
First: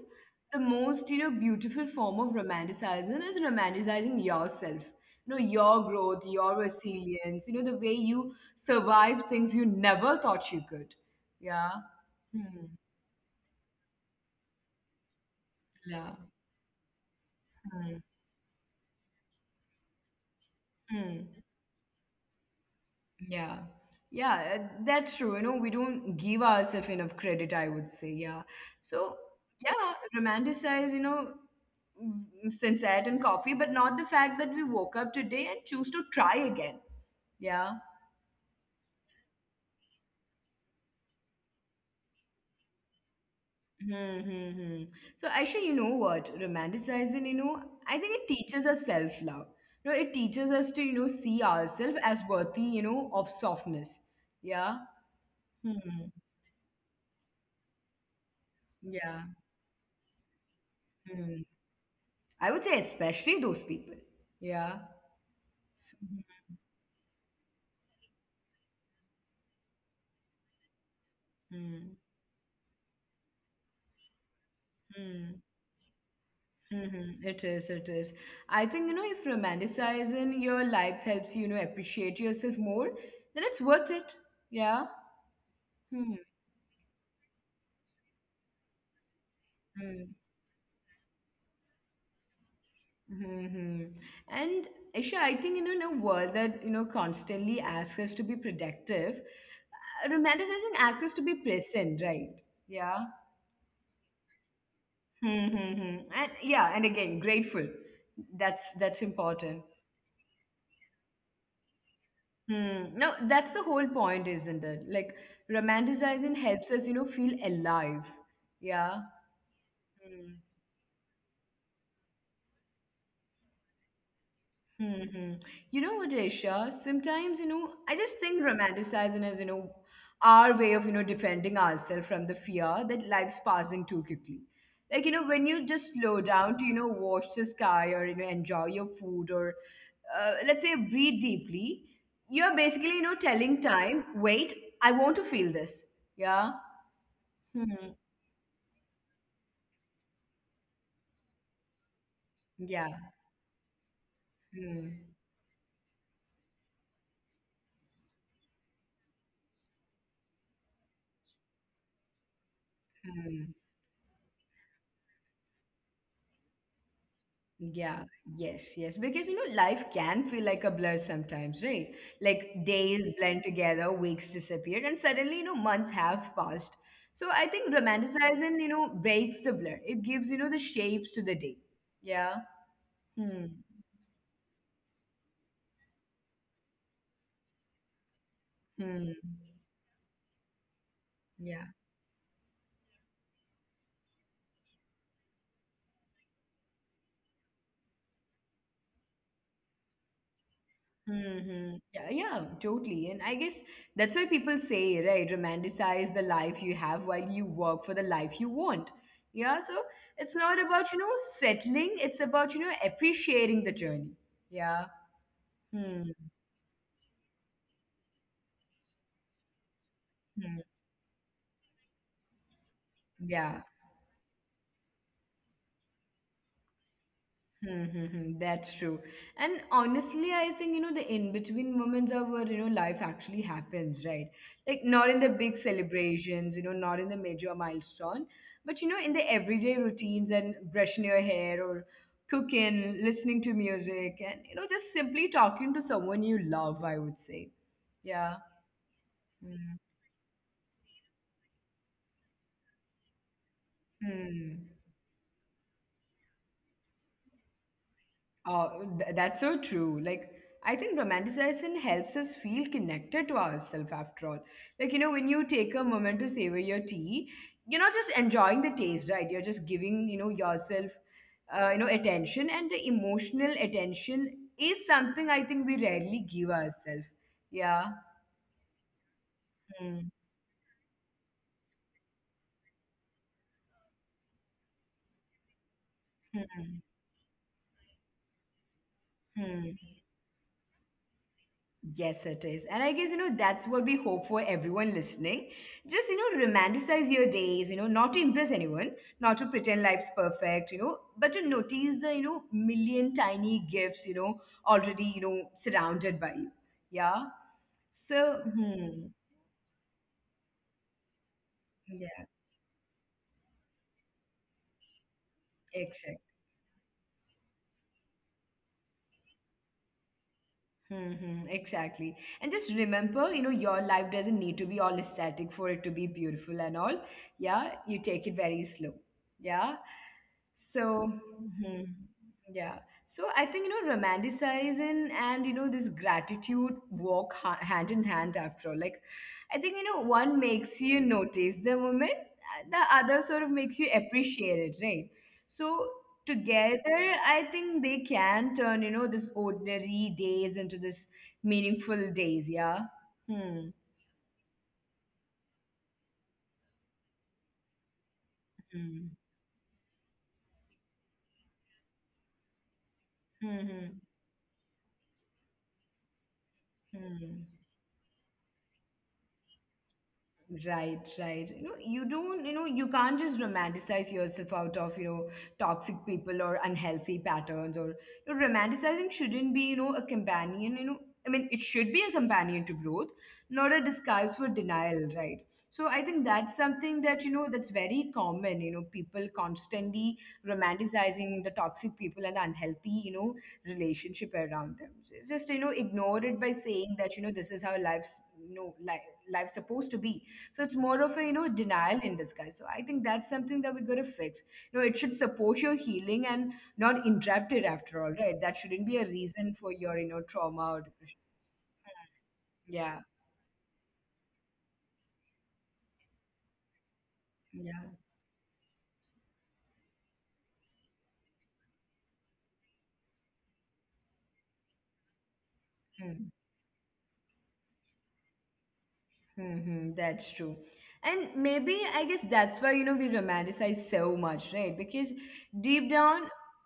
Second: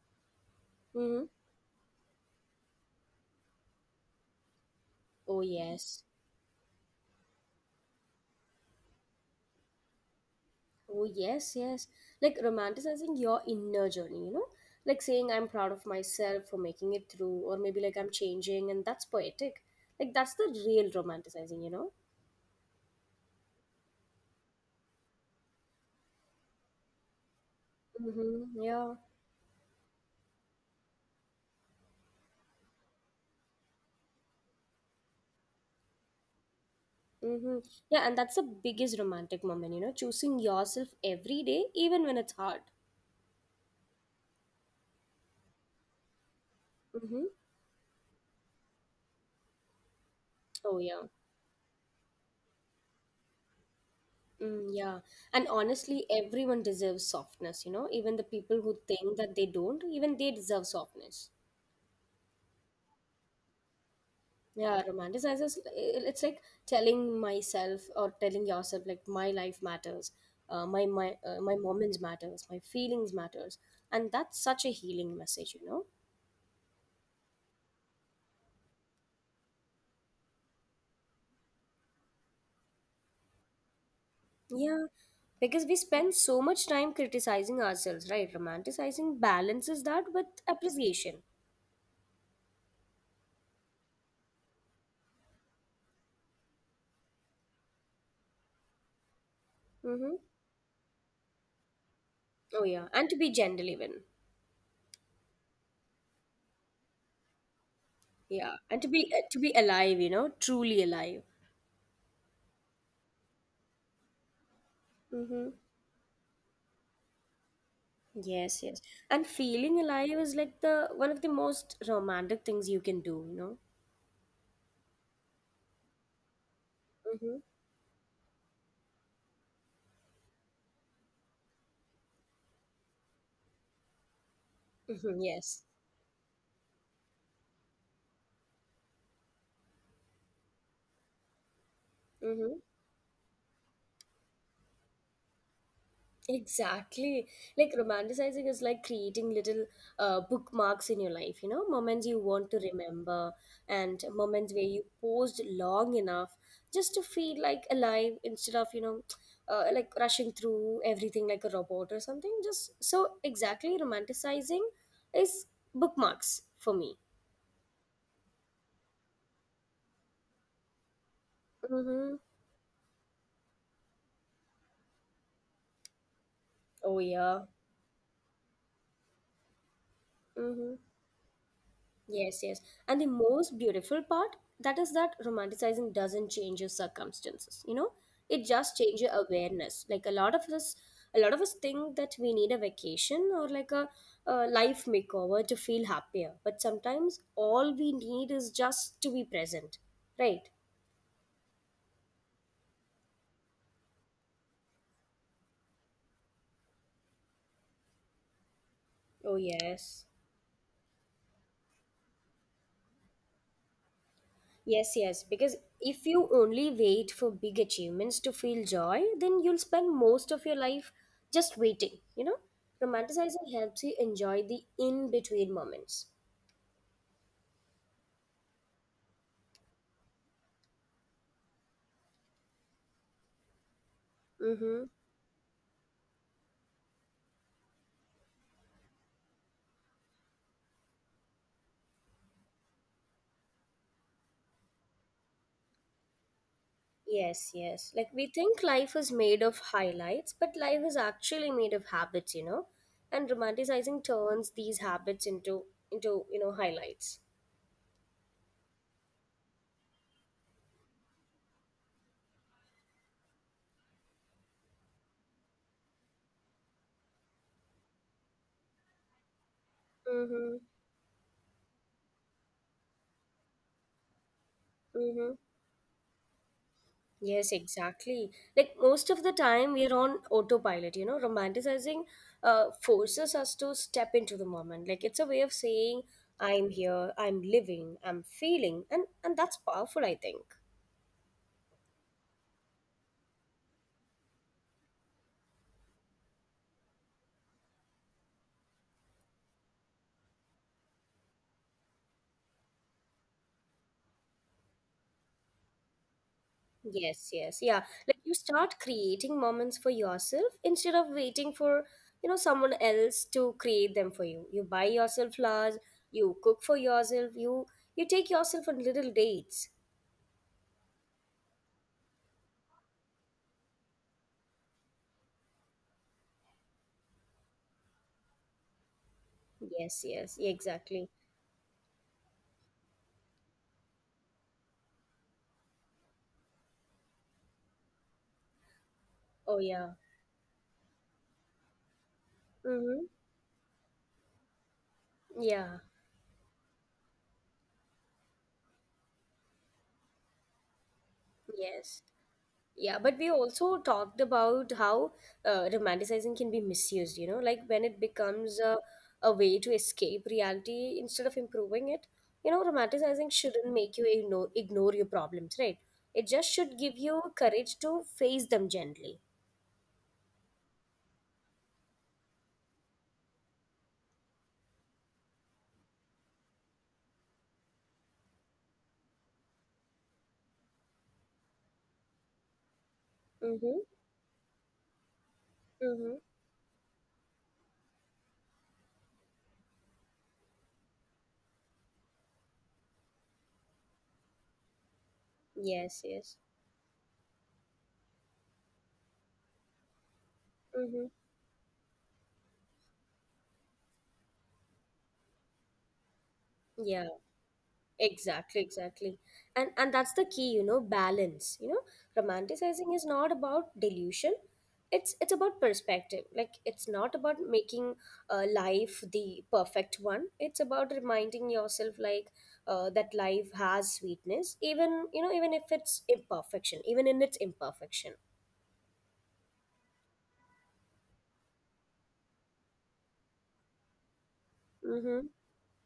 A: The most, you
B: Mm-hmm.
A: know, beautiful form of romanticizing is romanticizing yourself. You know,
B: Oh
A: your
B: yes.
A: growth, your resilience, you know, the way you survive things you never thought you could.
B: Oh,
A: Yeah.
B: yes, yes. Like
A: Hmm.
B: romanticizing your inner journey, you know? Like saying, I'm proud of
A: Yeah.
B: myself for making it through, or
A: Hmm.
B: maybe like I'm changing, and that's poetic. Like that's the real
A: Hmm.
B: romanticizing, you know?
A: Yeah. Yeah, that's true. You know, we don't give ourselves enough credit, I would say. Yeah.
B: Mm-hmm.
A: So,
B: Yeah.
A: yeah, romanticize, you know, sunset and coffee, but not the fact that we woke up today and choose to try again. Yeah.
B: Mm-hmm. Yeah, and that's the biggest romantic moment, you know? Choosing yourself every day, even when it's hard.
A: Hmm, hmm, hmm. So actually, you know what? Romanticizing, you
B: Mm-hmm.
A: know, I think it teaches us self-love. You know, it teaches us to, you know,
B: Oh,
A: see
B: yeah.
A: ourselves as worthy, you know, of softness. Yeah.
B: Mm, yeah. And
A: Hmm.
B: honestly, everyone deserves softness, you know? Even the people who
A: Yeah.
B: think that they don't, even they deserve
A: Hmm.
B: softness.
A: I would say especially those people. Yeah.
B: Yeah, romanticizes, it's like telling myself or telling yourself like my life matters,
A: Mhm.
B: my moments matters, my feelings matters, and that's such a
A: Mhm.
B: healing message, you know?
A: Mhm. It is, it is. I think, you know, if romanticizing your life helps you, you know, appreciate yourself more, then it's worth it. Yeah.
B: Yeah,
A: Hmm.
B: because we spend so much time criticizing ourselves, right? Romanticizing
A: Hmm.
B: balances that with appreciation.
A: Hmm. And Isha, I think, you know, in a world that, you know, constantly asks us to be productive, romanticizing
B: Mm-hmm.
A: asks us to be present, right? Yeah.
B: Oh yeah, and to be gentle, even,
A: Hmm. Hmm, hmm. And yeah, and again, grateful. That's
B: yeah, and
A: important.
B: to be alive, you know, truly alive.
A: Hmm. No, that's the whole point, isn't it? Like
B: Mm-hmm.
A: romanticizing helps us, you know, feel alive. Yeah.
B: Yes, yes. And feeling alive is like the one of the most romantic things you can do, you know?
A: Hmm. Hmm. Hmm. You know what, Aisha? Sometimes, you know, I
B: Mm-hmm.
A: just think romanticizing is, you know, our way of, you know, defending ourselves from the fear that life's passing too quickly. Like, you know, when you
B: Mm-hmm.
A: just slow
B: Yes.
A: down to, you know, watch the sky or, you know, enjoy your food or, let's say, breathe deeply, you're basically, you know,
B: Mm-hmm.
A: telling time, wait, I want to feel this. Yeah.
B: Exactly.
A: Hmm.
B: Like romanticizing is like creating little bookmarks in your life, you know, moments you
A: Yeah.
B: want to remember and
A: Hmm.
B: moments where you paused long enough just to feel like alive instead of, you know, like rushing through everything like a robot or something. Just
A: Hmm.
B: so exactly romanticizing is bookmarks for me.
A: Yeah. Yes. Yes. Because you know, life can feel like a blur sometimes, right? Like
B: Mm-hmm.
A: days blend together, weeks disappear, and suddenly, you know, months have passed. So I
B: Oh
A: think
B: yeah.
A: romanticizing, you know, breaks the blur. It gives, you know, the shapes to the
B: Mm-hmm.
A: day. Yeah.
B: Yes, yes.
A: Hmm.
B: And the most beautiful part that is that romanticizing doesn't change your circumstances. You know,
A: Hmm.
B: it just changes your awareness. Like a lot of us,
A: Yeah.
B: a lot of us think that we need a vacation or like a life makeover to feel happier. But sometimes all we need is just to be present. Right.
A: Mm-hmm. Yeah, yeah, totally. And I guess that's why people say, right, romanticize the life you have while you work for the life you want. Yeah, so
B: Oh
A: it's not
B: yes.
A: about, you know, settling, it's about, you know, appreciating the journey. Yeah.
B: Yes, yes,
A: Hmm.
B: because if you only wait for big achievements to feel joy, then you'll spend
A: Hmm.
B: most of your life just waiting, you know?
A: Yeah.
B: Romanticizing helps you enjoy the in between moments.
A: Mm-hmm, that's true. And honestly, I think, you know, the in-between moments are where, you know, life actually happens, right? Like not in the
B: Mm-hmm.
A: big celebrations, you know, not in the major milestone, but, you know, in the everyday routines and brushing your hair or cooking, listening to music and, you know, just simply talking to someone you love, I would say.
B: Yes,
A: Yeah.
B: yes. Like we think life is made of highlights, but life is actually made of habits, you know? And
A: Mm-hmm.
B: romanticizing turns these habits into you know, highlights.
A: Oh, that's so true. Like, I think romanticizing helps us feel connected to ourselves after all. Like, you know, when you take a moment to savor your tea, you're not just enjoying the taste, right? You're just giving, you know, yourself,
B: Mm-hmm.
A: you know, attention. And the emotional attention is something I think we
B: Mm-hmm.
A: rarely give ourselves. Yeah.
B: Yes, exactly. Like most of the
A: Hmm.
B: time, we're on autopilot, you know, romanticizing forces us to step into the moment. Like it's a way of saying,
A: Hmm.
B: I'm here, I'm living, I'm feeling, and
A: Hmm.
B: and that's powerful, I think.
A: Yes, it is. And I guess, you know, that's what we hope for everyone listening. Just, you know, romanticize your days, you know, not to impress anyone, not to pretend life's perfect, you know, but to notice the, you know, million tiny gifts, you know, already, you know, surrounded by you. Yeah.
B: Yes, yes, yeah.
A: So,
B: Like you
A: hmm,
B: start creating moments for yourself instead of waiting
A: yeah,
B: for, you know, someone else to create them for you. You buy yourself
A: exactly.
B: flowers, you cook for yourself, you take yourself on little dates.
A: Mm-hmm, exactly. And just remember, you know, your life doesn't need to be all aesthetic for it to be beautiful and all. Yeah, you take it very slow. Yeah.
B: Yes, yes,
A: So,
B: exactly.
A: mhm, yeah. So I think, you know, romanticizing and, you know, this gratitude walk hand in hand after all. Like, I think, you know,
B: Oh
A: one
B: yeah.
A: makes you notice the moment, the other sort of
B: Mm-hmm.
A: makes you appreciate it, right? So
B: Yeah,
A: together, I think they can turn, you know, this ordinary days into this meaningful days.
B: yes.
A: Yeah. Hmm,
B: Yeah, but we also talked about how romanticizing can be misused, you know, like when it
A: hmm,
B: becomes a way to escape reality instead of improving it. You know,
A: hmm, hmm,
B: romanticizing shouldn't make you ignore your problems, right? It just
A: hmm.
B: should give you courage to face them gently.
A: Right, right. You know, you don't, you know, you can't just romanticize yourself out of, you know, toxic people or unhealthy patterns or you know, romanticizing shouldn't be, you know, a companion, you know. I mean, it should be a companion to growth, not a disguise for
B: Mm-hmm.
A: denial, right? So I think that's
B: Mm-hmm.
A: something that, you know, that's very common, you know, people constantly romanticizing the toxic people and unhealthy, you know, relationship around them. It's just, you know, ignore it by
B: Yes,
A: saying
B: yes.
A: that, you know, this is how life's, you know, life, life's supposed to be, so it's more of a, you know,
B: Mm-hmm.
A: denial in disguise. So I think that's something that we got to fix. You know, it should support your healing and not interrupt it
B: Yeah.
A: after all, right? That shouldn't be a
B: exactly
A: reason for
B: exactly
A: your, you know,
B: And
A: trauma or
B: that's the
A: depression.
B: key, you know, balance, you know,
A: Yeah.
B: romanticizing is not about delusion, it's about perspective. Like it's not
A: Yeah.
B: about making life the perfect one. It's about reminding yourself like that life has sweetness, even you know
A: Hmm.
B: even if it's imperfection even in its imperfection.
A: Mm-hmm, that's true. And maybe I guess that's why, you know, we romanticize so much, right? Because deep
B: Mm-hmm.
A: down,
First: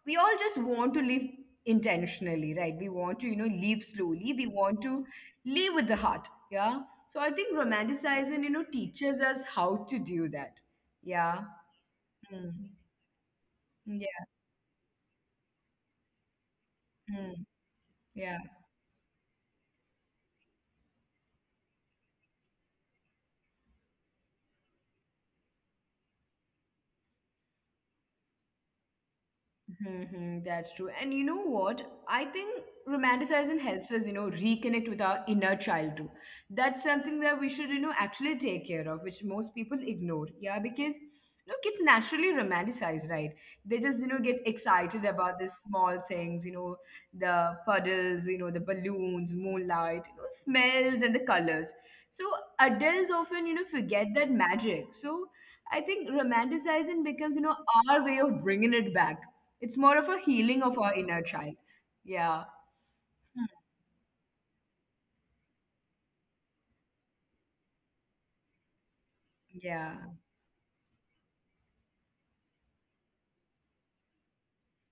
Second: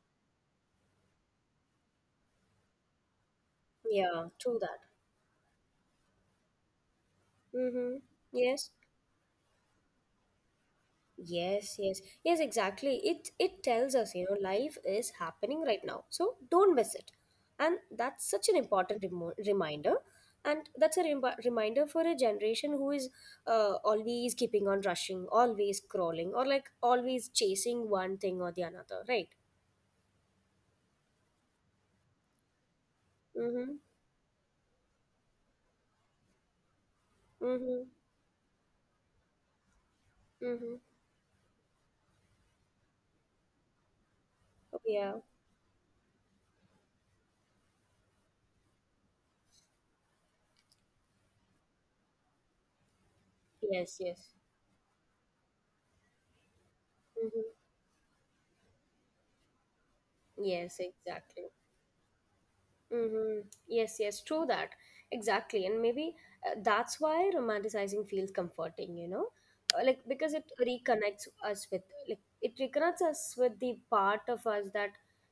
A: we all just want to live intentionally, right? We want to, you know, live
B: Yeah,
A: slowly. We
B: true that.
A: want to live with the heart. Yeah. So I think
B: Mm-hmm.
A: romanticizing, you know,
B: Yes.
A: teaches us how to do that. Yeah.
B: Yes, yes, yes,
A: Mm.
B: exactly. It tells us, you
A: Yeah.
B: know, life is happening right now, so don't miss it.
A: Mm.
B: And that's such an
A: Yeah.
B: important reminder, and that's a reminder for a generation who is always keeping on rushing, always crawling, or like always chasing one thing or the another, right?
A: Hmm, that's true. And you know what? I think
B: Mm-hmm.
A: romanticizing helps us, you know, reconnect with our inner child too. That's something that
B: Mm-hmm.
A: we should, you know, actually take care of, which most people ignore.
B: Mm-hmm.
A: Yeah, because you know, kids naturally romanticize, right? They just, you know,
B: Oh,
A: get
B: yeah.
A: excited about the small things, you know, the puddles, you know, the balloons, moonlight, you know, smells and the colors. So adults often, you
B: Yes.
A: know,
B: Yes.
A: forget that magic. So I think romanticizing
B: Mm-hmm.
A: becomes, you know, our way of bringing it back. It's more of a
B: Yes.
A: healing of our
B: Exactly.
A: inner child. Yeah.
B: Mm-hmm.
A: Hmm.
B: Yes, yes, true that. Exactly. And maybe that's why romanticizing feels comforting, you know? Like, because
A: Yeah.
B: it reconnects us with, like, it reconnects us with the part of us that,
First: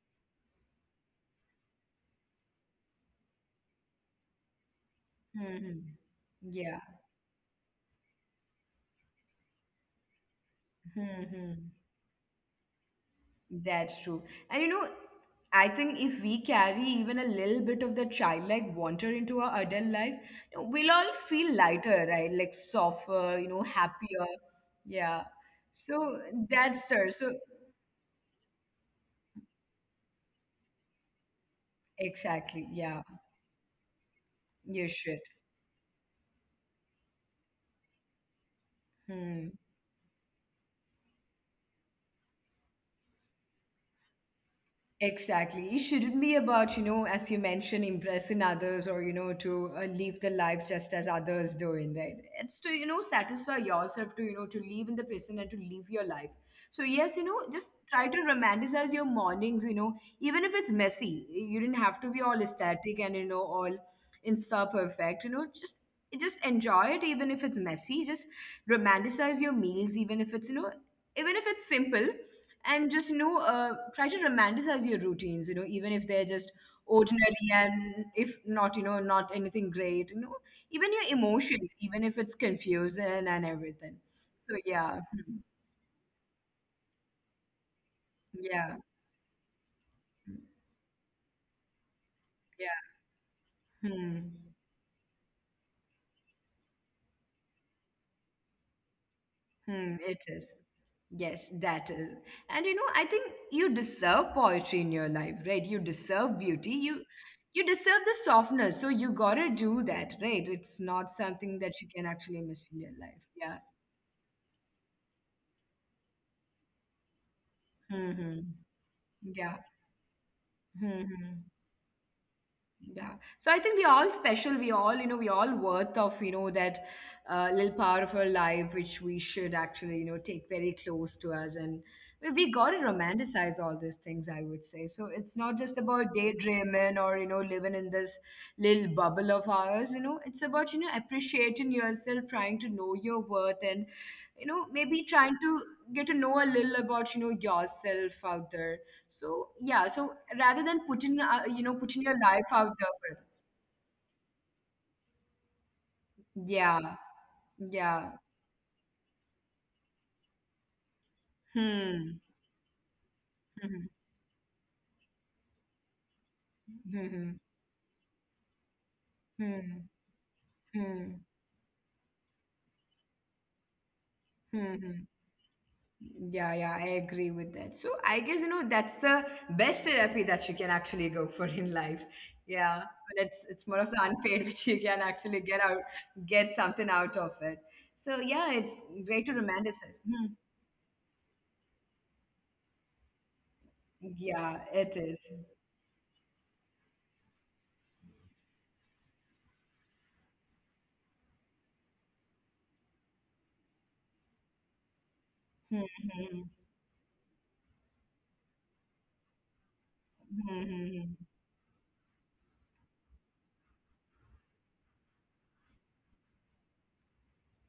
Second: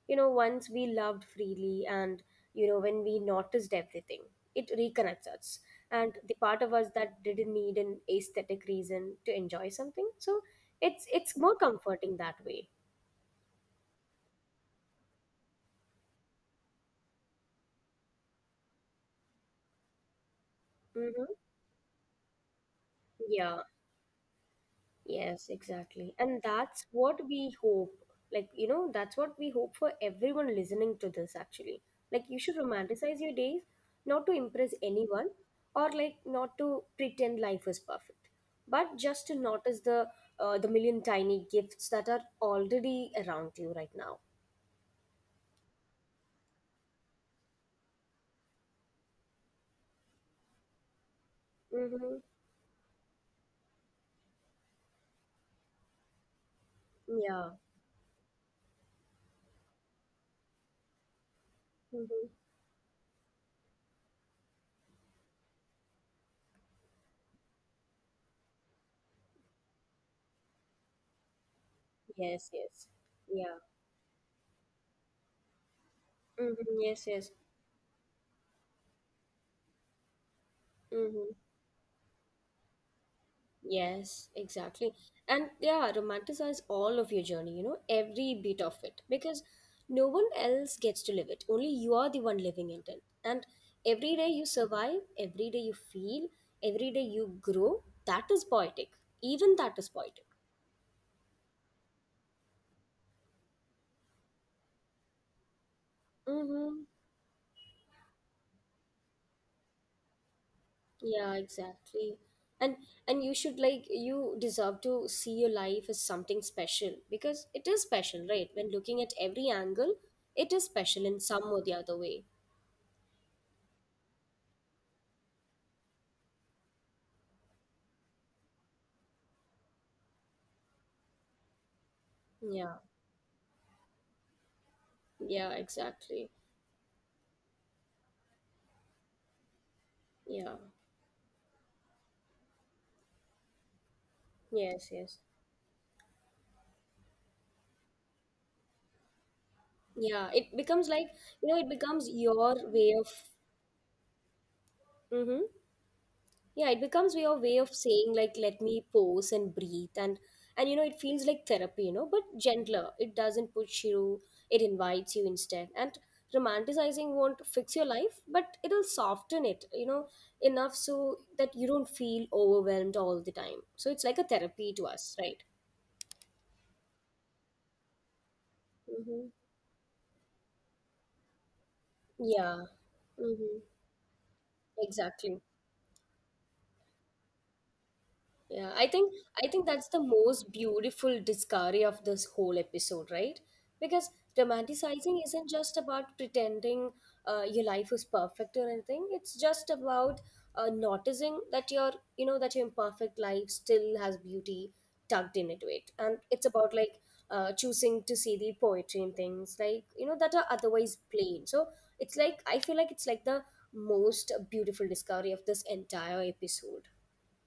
B: you know, once we loved freely and, you know, when we noticed everything, it reconnects us.
A: Hmm.
B: And the part of
A: Yeah.
B: us that didn't need an aesthetic reason to enjoy something. So it's more
A: Hmm.
B: comforting that way.
A: That's true. And you know, I think if we carry even a little bit of the childlike wonder into our adult life, you know, we'll all feel
B: Mm-hmm.
A: lighter, right? Like softer, you know,
B: Yeah.
A: happier. Yeah.
B: Yes,
A: So
B: exactly.
A: that's
B: And
A: sir. So
B: that's what we hope. Like, you know, that's what we hope for everyone listening to this actually.
A: exactly.
B: Like, you
A: Yeah.
B: should romanticize your days, not to
A: You should.
B: impress anyone or like not to pretend life is perfect, but
A: Hmm.
B: just to notice the million tiny gifts that are already around you right now.
A: Exactly. It shouldn't be about, you know, as you mentioned, impressing others or, you know, to live the life just as others doing, right?
B: Mm-hmm.
A: It's to, you know, satisfy yourself, to, you know, to live in the present and to live your life. So, yes, you know, just
B: Yeah.
A: try to romanticize your mornings, you know, even if it's messy. You didn't have to be all
B: Mm-hmm.
A: aesthetic and, you know, all Insta perfect, you know, just enjoy it even if it's messy, just romanticize your meals even if it's, you know, even if it's simple,
B: Yes,
A: and just, you
B: yes.
A: know,
B: Yeah.
A: try to romanticize your routines, you know, even if they're just
B: Mm-hmm. Yes,
A: ordinary
B: yes.
A: and if not, you know, not anything great, you know, even your
B: Mm-hmm.
A: emotions, even if it's confusing and everything. So
B: Yes,
A: yeah.
B: exactly.
A: Hmm,
B: And yeah, romanticize all of your journey, you know, every
A: yeah,
B: bit of it, because no one else gets to live it. Only you are the one
A: yeah.
B: living it. And
A: Hmm.
B: every day you survive, every day you feel, every day you grow, that is poetic. Even that is
A: Hmm, it
B: poetic.
A: is. Yes, that is. And you know, I think you deserve poetry in your life, right? You deserve beauty.
B: Mm-hmm.
A: You deserve the softness. So you gotta do that, right? It's not something
B: Yeah,
A: that you can actually
B: exactly.
A: miss in your
B: And
A: life.
B: and
A: Yeah.
B: you should, like, you deserve to see your life as something special because it is
A: Hmm.
B: special, right? When looking at
A: Yeah.
B: every angle, it is
A: Hmm,
B: special
A: hmm.
B: in some or the other way.
A: Yeah. So I think we're all special. We all, you know, we all worth of, you know, that little part of our life, which we should actually, you know, take very close to us. And we got to
B: Yeah.
A: romanticize all these things, I would say. So it's not just
B: Yeah,
A: about
B: exactly.
A: daydreaming or, you know, living in this little bubble of ours. You know, it's about, you know,
B: Yeah.
A: appreciating yourself, trying to know your worth and, you know, maybe
B: Yes,
A: trying
B: yes.
A: to get to know a little about, you know, yourself out there. So yeah, so rather
B: Yeah,
A: than
B: it
A: putting
B: becomes like,
A: you know,
B: you know,
A: putting
B: it
A: your
B: becomes
A: life out there
B: your
A: for it.
B: way of. Mm-hmm.
A: Yeah,
B: Yeah, it becomes your way of
A: yeah.
B: saying like let me pause and breathe, and you know it feels like
A: Hmm.
B: therapy, you know, but gentler. It
A: Hmm.
B: doesn't push you, it invites you instead. And
A: Hmm.
B: romanticizing won't fix your life, but it'll soften
A: Hmm.
B: it, you know, enough
A: Hmm.
B: so that you don't feel overwhelmed all the time. So it's like a
A: Hmm.
B: therapy to
A: Hmm.
B: us, right?
A: Yeah, yeah, I agree with that. So I guess you know that's
B: Mm-hmm.
A: the best therapy that you can actually go for in life.
B: Yeah.
A: Yeah, but
B: Mm-hmm.
A: it's more of the unpaid which you can
B: Exactly.
A: actually get out, get something out of it. So yeah,
B: Yeah,
A: it's
B: I think
A: great to
B: I think that's the
A: romanticize. Hmm.
B: most beautiful discovery of this whole episode, right? Because
A: Yeah, it
B: romanticizing
A: is.
B: isn't just about pretending your life is perfect or anything. It's just about noticing that your you know that your imperfect life still has beauty tucked into
A: Hmm.
B: it, and it's
A: Hmm.
B: about like choosing to see the poetry and things like you know that are
A: Hmm. Hmm,
B: otherwise
A: hmm.
B: plain. So it's like I feel like it's like the most beautiful discovery of this entire episode.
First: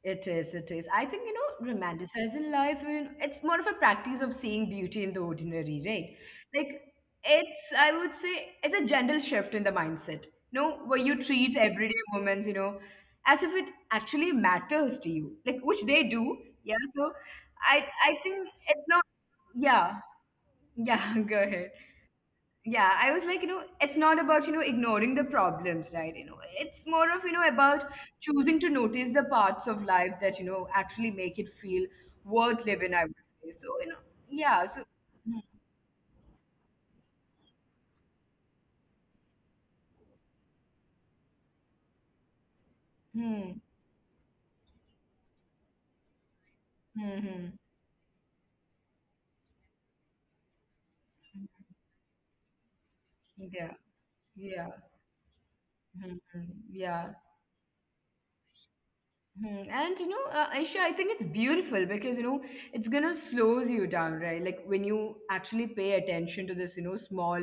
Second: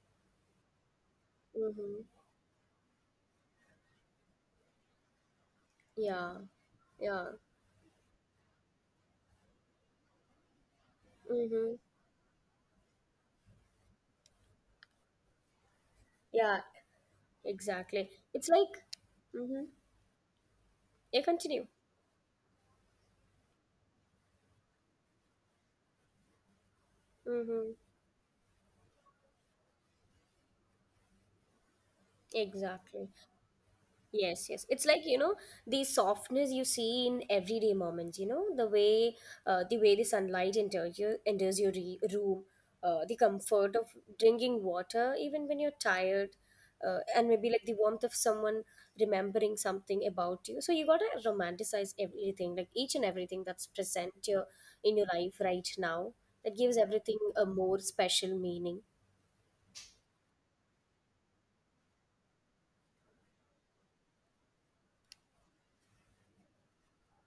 A: It is, it is. I think, you know,
B: Mm-hmm.
A: romanticizing life, you it's more of a practice of seeing beauty in the ordinary, right?
B: Yeah,
A: Like,
B: yeah,
A: it's, I would say, it's a gentle shift in the mindset, you know, where you treat
B: mm-hmm.
A: everyday moments, you know, as if it actually matters to you, like, which they do.
B: Yeah,
A: Yeah. So I,
B: exactly.
A: I think
B: It's like,
A: it's not,
B: mm-hmm.
A: yeah, yeah,
B: Yeah,
A: go
B: continue.
A: ahead. Yeah, I was like, you know, it's not about, you know, ignoring the problems, right? You know, it's more of, you know,
B: Mm-hmm.
A: about choosing to notice the parts of life that, you know, actually make it feel worth living, I would
B: Exactly.
A: say. So you know,
B: Yes,
A: yeah
B: yes.
A: so.
B: It's like, you
A: Hmm,
B: know, the softness you see in everyday moments, you know, the way the way the sunlight enters your re room, the
A: hmm,
B: comfort of drinking water even when you're tired,
A: hmm,
B: and
A: hmm.
B: maybe like the warmth of someone remembering something about you. So you gotta romanticize everything, like each and everything that's
A: Yeah,
B: present your
A: yeah.
B: in your life right now.
A: Hmm, hmm,
B: That gives
A: yeah.
B: everything a more special meaning.
A: Mhm. And you know, Aisha, I think it's beautiful because you know it's gonna slows you down, right? Like when you actually pay attention to this, you know, small,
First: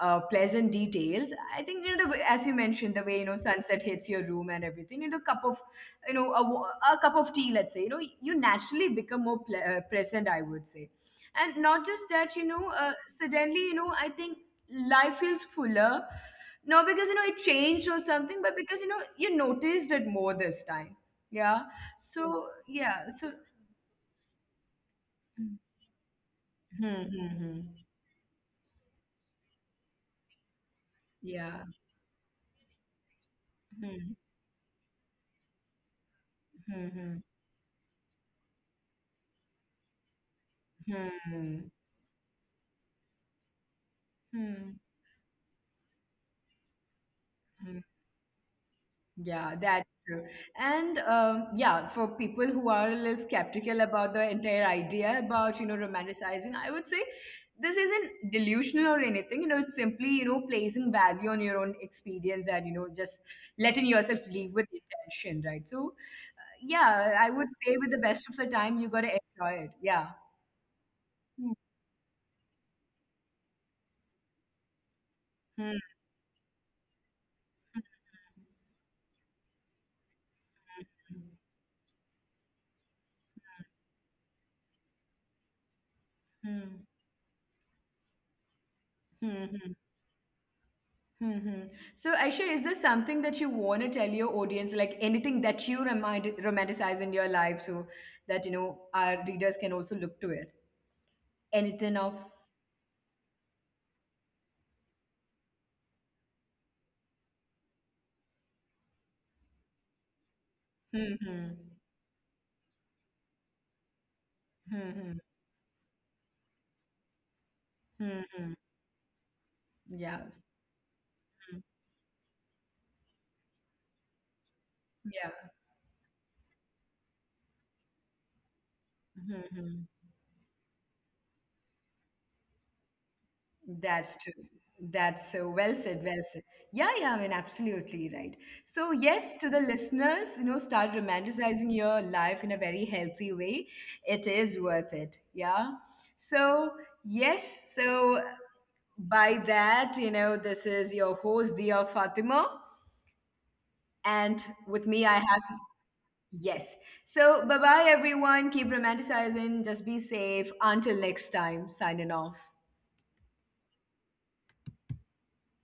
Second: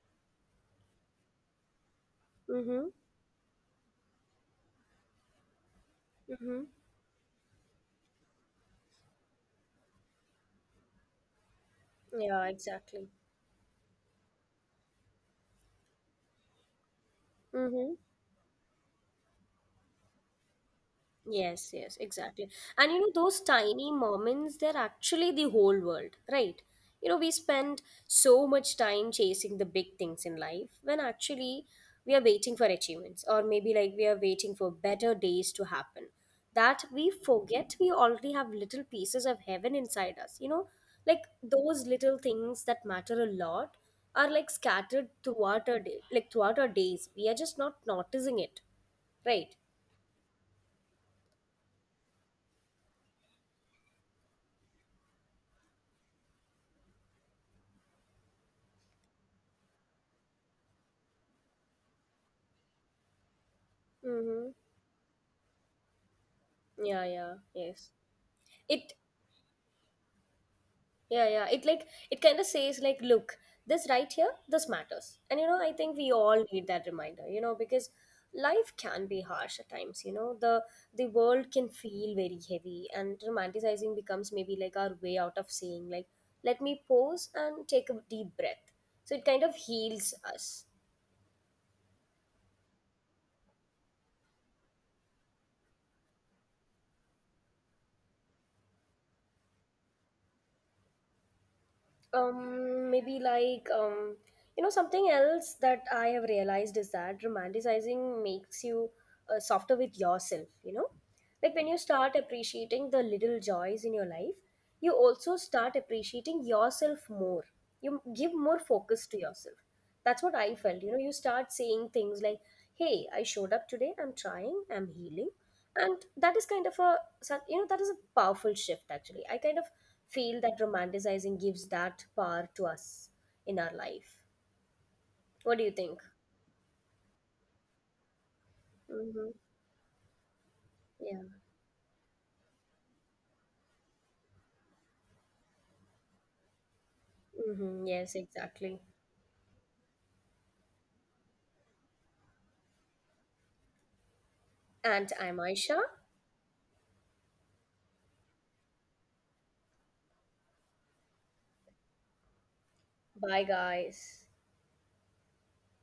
A: pleasant details. I think you know, as you
B: Mm-hmm.
A: mentioned, the way you know sunset hits your room and everything. You know, cup of, you know,
B: Mm-hmm.
A: a cup of tea, let's say. You know, you naturally become more present, I would say, and not just that. You
B: Yeah,
A: know,
B: exactly.
A: suddenly, you know, I think life feels fuller, not because you know it changed or
B: Mm-hmm.
A: something, but because you know you noticed it more this time. Yeah.
B: Yes, yes,
A: So
B: exactly.
A: yeah.
B: And you
A: So
B: know, those tiny moments, they're actually
A: hmm,
B: the whole world, right?
A: hmm,
B: You know, we
A: hmm.
B: spend so much time chasing the big things in life when
A: Yeah.
B: actually we are waiting for achievements, or maybe like we
A: Hmm,
B: are waiting for better days to happen. That
A: hmm, hmm,
B: we forget we already have little pieces of heaven inside us, you know, like
A: hmm,
B: those little things that matter a lot are like
A: hmm,
B: scattered throughout our day, like throughout our days. We are just not
A: hmm.
B: noticing it, right?
A: Yeah, that's true. And yeah, for people who are a little skeptical about the entire idea about you know romanticizing, I would say this isn't delusional or anything. You know, it's simply you know placing value on your own experience and you know just letting yourself
B: Mm-hmm.
A: leave with intention, right? So
B: Yeah,
A: yeah,
B: yeah,
A: I would say
B: yes.
A: with the best of the time, you
B: It,
A: got to enjoy it. Yeah.
B: yeah, yeah. It like, it kind of says, like, look, this right here, this matters. And, you know, I
A: Hmm.
B: think we all need that reminder, you know, because
A: Hmm.
B: life can be harsh at times, you know, the world can feel very heavy and romanticizing becomes maybe like our way out of saying, like, let
A: Hmm.
B: me
A: Hmm.
B: pause and take a deep breath. So it
A: Hmm.
B: kind of
A: Hmm.
B: heals us.
A: Hmm. Hmm. So, Aisha, is there something that you want to tell your audience, like anything that you remind, romanticize in your life, so that you know our readers can also look to it? Anything of?
B: Maybe like you know something else that I have realized is that romanticizing makes you softer with yourself, you know?
A: Hmm.
B: Like when
A: Hmm.
B: you start appreciating the little joys in your life, you
A: Hmm.
B: also
A: Hmm.
B: start appreciating yourself more, you give
A: Hmm.
B: more
A: Hmm.
B: focus to yourself, that's what I
A: Yes.
B: felt. You know, you start
A: Hmm.
B: saying things like, hey, I showed up today, I'm trying, I'm healing.
A: Yeah.
B: And that is kind of a, you know, that is a powerful shift actually. I
A: Hmm.
B: kind of
A: Hmm.
B: feel that romanticizing gives that power to us in our life.
A: That's true. That's
B: What do
A: so
B: you
A: well
B: think?
A: said, well said. Yeah, yeah, I mean, absolutely right. So,
B: Mm-hmm.
A: yes, to the listeners, you know, start
B: Yeah.
A: romanticizing your life in a very healthy way. It is worth it. Yeah. So, yes,
B: Mm-hmm. Yes,
A: so
B: exactly.
A: by that, you know, this is your host, Dia Fatima. And with me,
B: And
A: I
B: I'm
A: have,
B: Aisha.
A: yes. So, bye bye, everyone. Keep romanticizing. Just be safe. Until next time, signing off.
B: Bye, guys.